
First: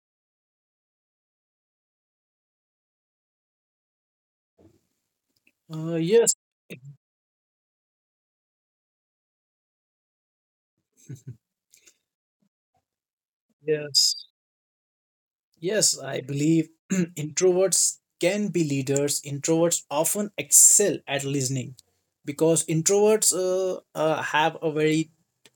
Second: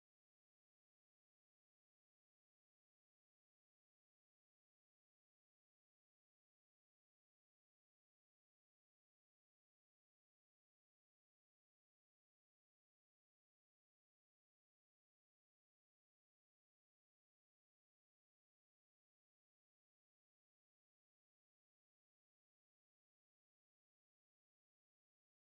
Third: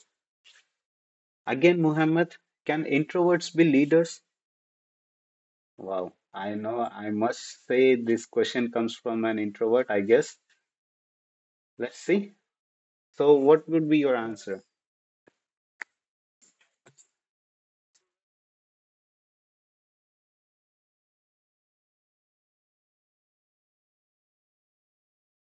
Speaker 1: again Muhammad, can introverts be leaders?
Speaker 3: Uh,
Speaker 1: Wow,
Speaker 3: yes,
Speaker 1: I know I must say this question comes from an introvert, I guess. Let's see. So what would be your
Speaker 3: yes.
Speaker 1: answer?
Speaker 3: Yes, I believe introverts can be leaders. Introverts often excel at listening because introverts have a very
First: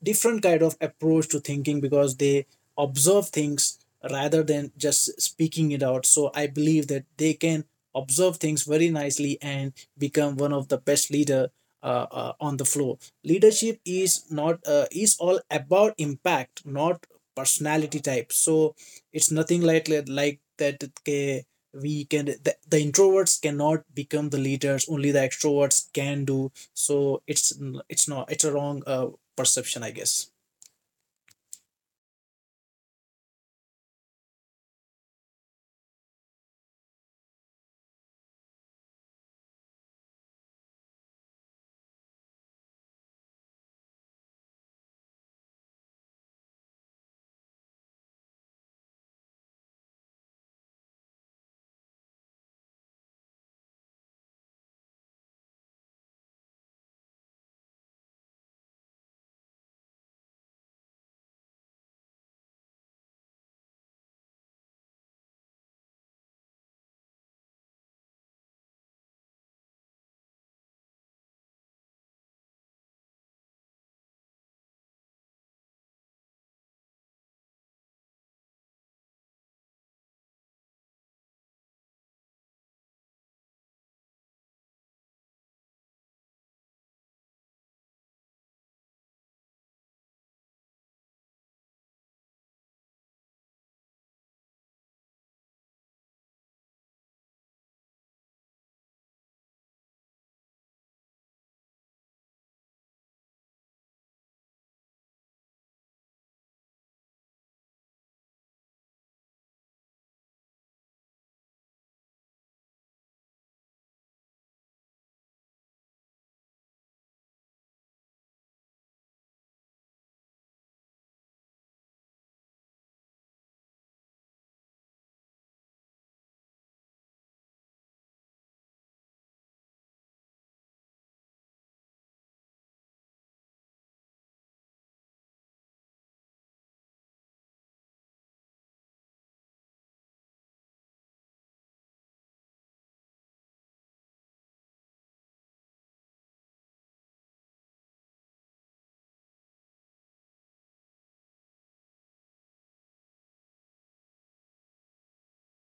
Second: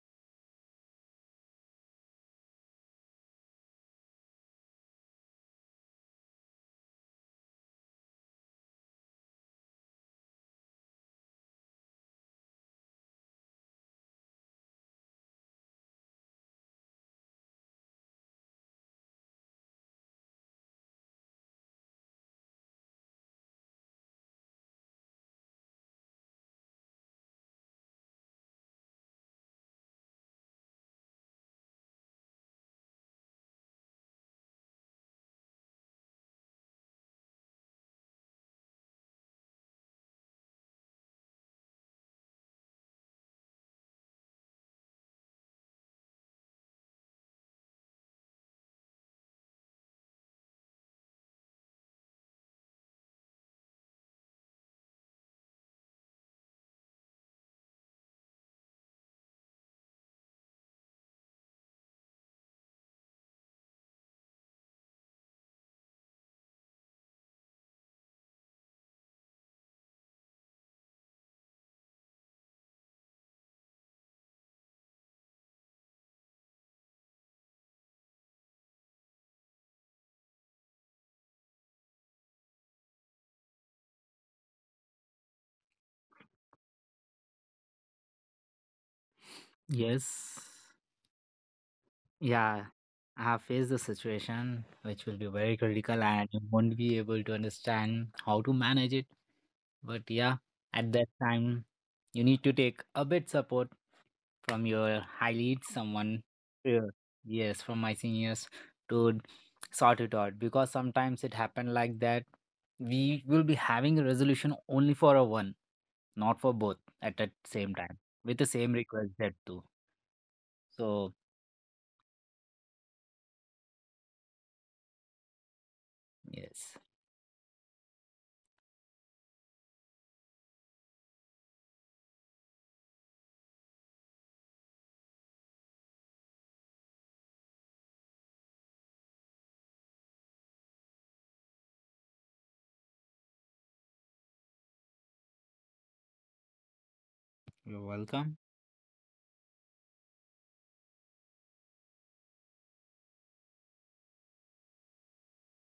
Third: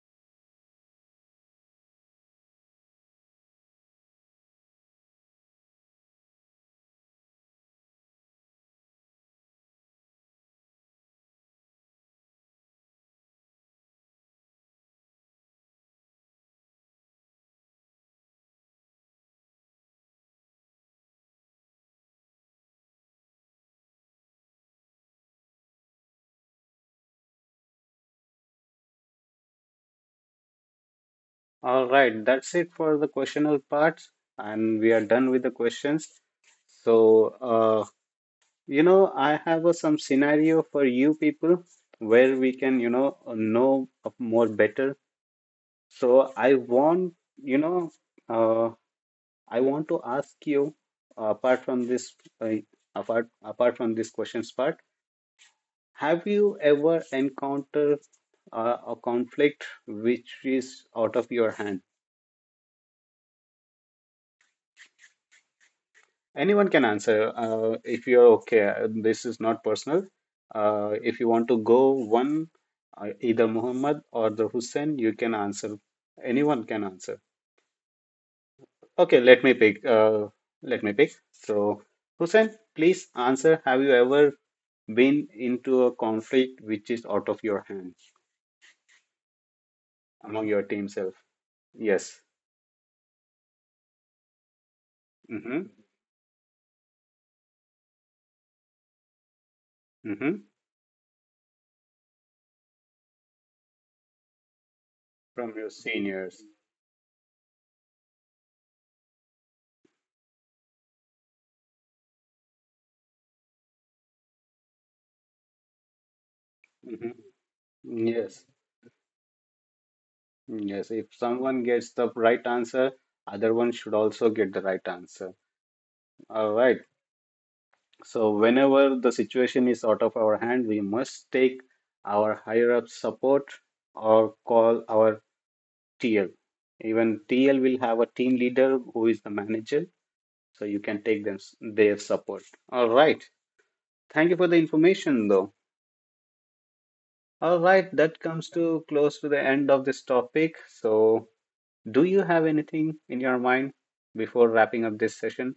Speaker 3: different kind of approach to thinking because they observe things rather than just speaking it out. So I believe that they can observe things very nicely and become one of the best leader on the floor. Leadership is not is all about impact, not personality type. So it's nothing like that, okay, we can the introverts cannot become the leaders, only the extroverts can do. So it's not, it's a wrong perception, I guess.
Speaker 1: All right, that's it for the questional part and we are done with the questions. So, you know, I have a, some scenario for you people where we can, you know of more better. So, I want, you know, uh, I want to ask you, apart from this, uh, apart from this questions part, have you ever encountered a conflict which is out of your hand? Anyone can answer if you're okay. This is not personal. If you want to go one, either Muhammad or the Hussein, you can answer. Anyone can answer. Okay, let me pick. Let me pick. So, Hussein, please answer. Have you ever been into a conflict which is out of your hands
Speaker 2: Yes.
Speaker 1: among your team self? Yes.
Speaker 2: Yeah. I have faced the situation which will be very
Speaker 1: Mm-hmm.
Speaker 2: critical and you won't be able to understand how to manage it. But yeah,
Speaker 1: Mm-hmm.
Speaker 2: at that time, you need to take a bit support from your high
Speaker 1: From
Speaker 2: lead
Speaker 1: your
Speaker 2: someone.
Speaker 1: seniors.
Speaker 2: Yeah. Yes, from my seniors to sort it out, because sometimes it happened like that we will be having a resolution only for a one, not for both at
Speaker 1: Mm-hmm.
Speaker 2: the same time, with the
Speaker 1: Yes.
Speaker 2: same request that too.
Speaker 1: Mm, yes,
Speaker 2: So
Speaker 1: if someone gets the right answer, other one should also get the right answer. All
Speaker 2: yes,
Speaker 1: right. So whenever the situation is out of our hand, we must take our higher up support or call our TL. Even TL will have a team leader who is the manager, so you can take them their support. All right. Thank you for the information, though. All
Speaker 2: you're
Speaker 1: right, that
Speaker 2: welcome.
Speaker 1: comes to close to the end of this topic. So, do you have anything in your mind before wrapping up this session?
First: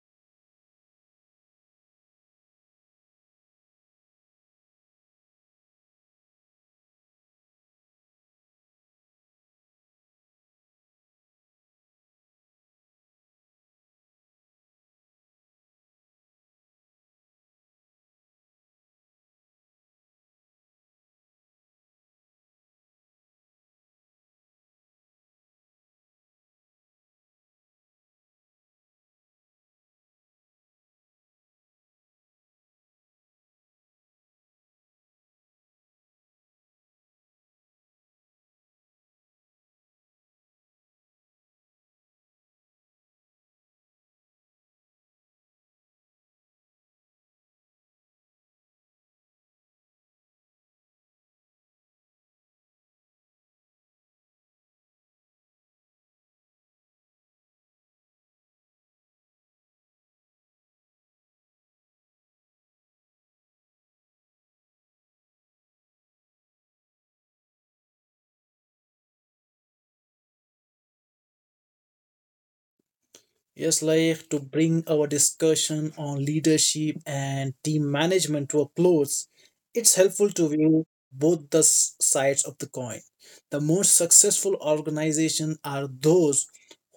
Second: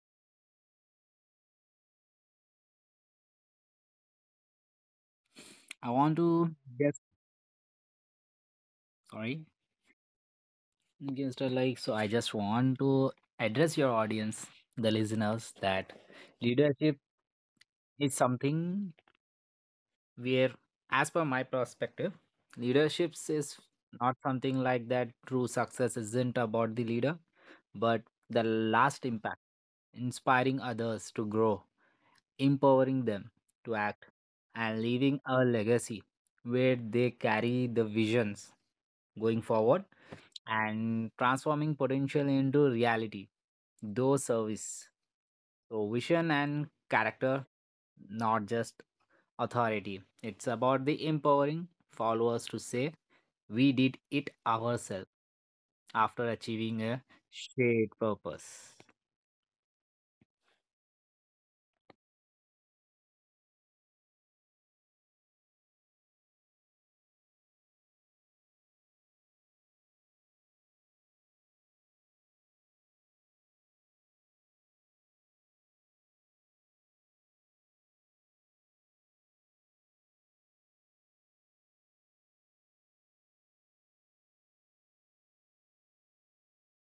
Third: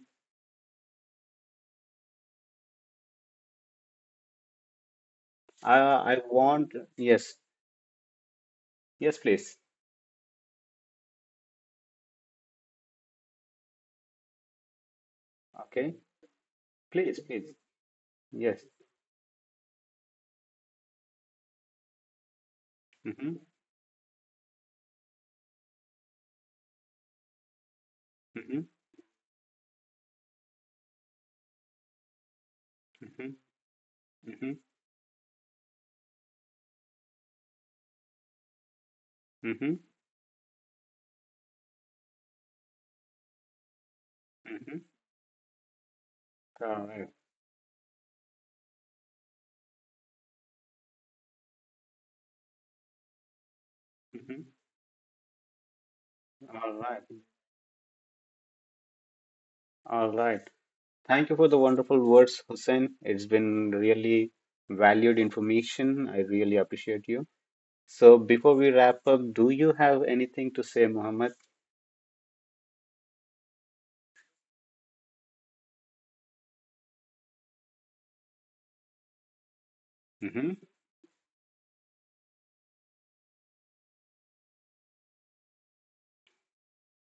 Speaker 2: I want
Speaker 1: I
Speaker 2: to,
Speaker 1: want,
Speaker 2: yes,
Speaker 1: yes, yes,
Speaker 2: sorry,
Speaker 1: please.
Speaker 2: just like, so I just want to address your audience, the listeners, that
Speaker 1: Okay,
Speaker 2: leadership
Speaker 1: please, please.
Speaker 2: is
Speaker 1: Yes.
Speaker 2: something where, as per my perspective, leaderships
Speaker 1: Mm-hmm.
Speaker 2: is not something like that true success isn't about the leader, but the
Speaker 1: Mm-hmm.
Speaker 2: last impact, inspiring others to grow, empowering
Speaker 1: Mm-hmm.
Speaker 2: them to act,
Speaker 1: Mm-hmm.
Speaker 2: and leaving a legacy where they carry the visions going
Speaker 1: Mm-hmm.
Speaker 2: forward, and transforming potential into reality through
Speaker 1: Mm-hmm.
Speaker 2: service. So vision and
Speaker 1: All right.
Speaker 2: character, not just authority. It's about the empowering followers to say, we did it
Speaker 1: Mm-hmm.
Speaker 2: ourselves after
Speaker 1: All
Speaker 2: achieving
Speaker 1: right.
Speaker 2: a shared purpose.
Speaker 1: All right. Thank you for the wonderful words, Hussein. It's been really valued information. I really appreciate you. So before we wrap up, do you have anything to say, Mohammed?
Speaker 3: Yes, like, to bring our discussion on leadership and team management to a close, it's helpful to
Speaker 1: Mm-hmm.
Speaker 3: view both the sides of the coin. The most successful organizations are those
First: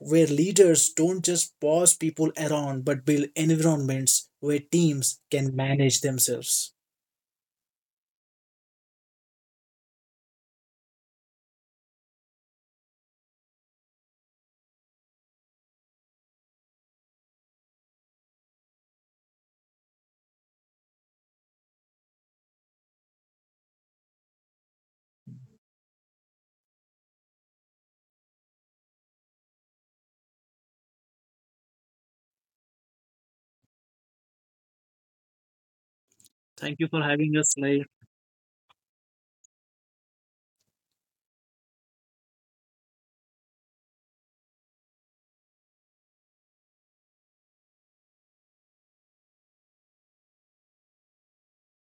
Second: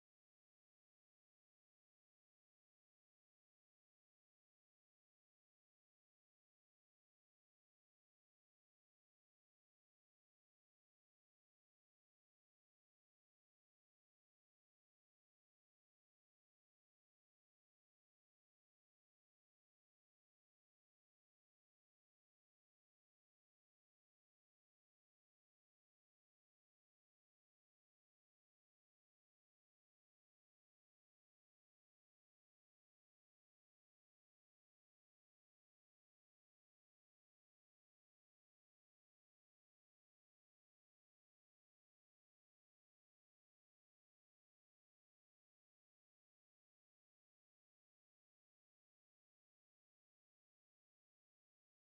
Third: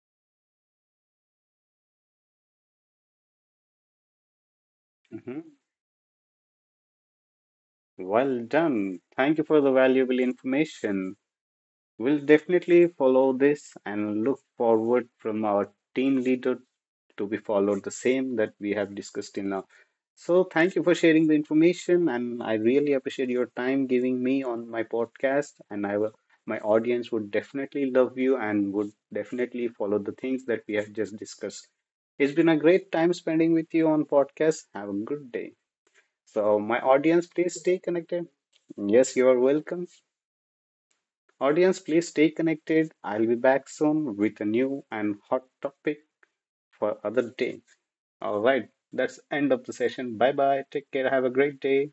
Speaker 3: where leaders don't just boss people around but build environments where teams
Speaker 1: Mm-hmm.
Speaker 3: can manage themselves.
Speaker 1: Well done. Thank you for the valuable information. We'll definitely follow this and look forward from our team leader to be followed the same that we have discussed in now. So thank you for sharing the information and I really appreciate your time giving me on my podcast and I will my audience would definitely love you and would definitely follow the things that we have just discussed. It's been a great time spending with you on podcast. Have a good day. So
Speaker 3: Thank
Speaker 1: my
Speaker 3: you for
Speaker 1: audience
Speaker 3: having us,
Speaker 1: please stay
Speaker 3: like.
Speaker 1: connected. Yes, you are welcome. Audience, please stay connected. I'll be back soon with a new and hot topic for other day. All right, that's end of the session. Bye bye. Take care. Have a great day.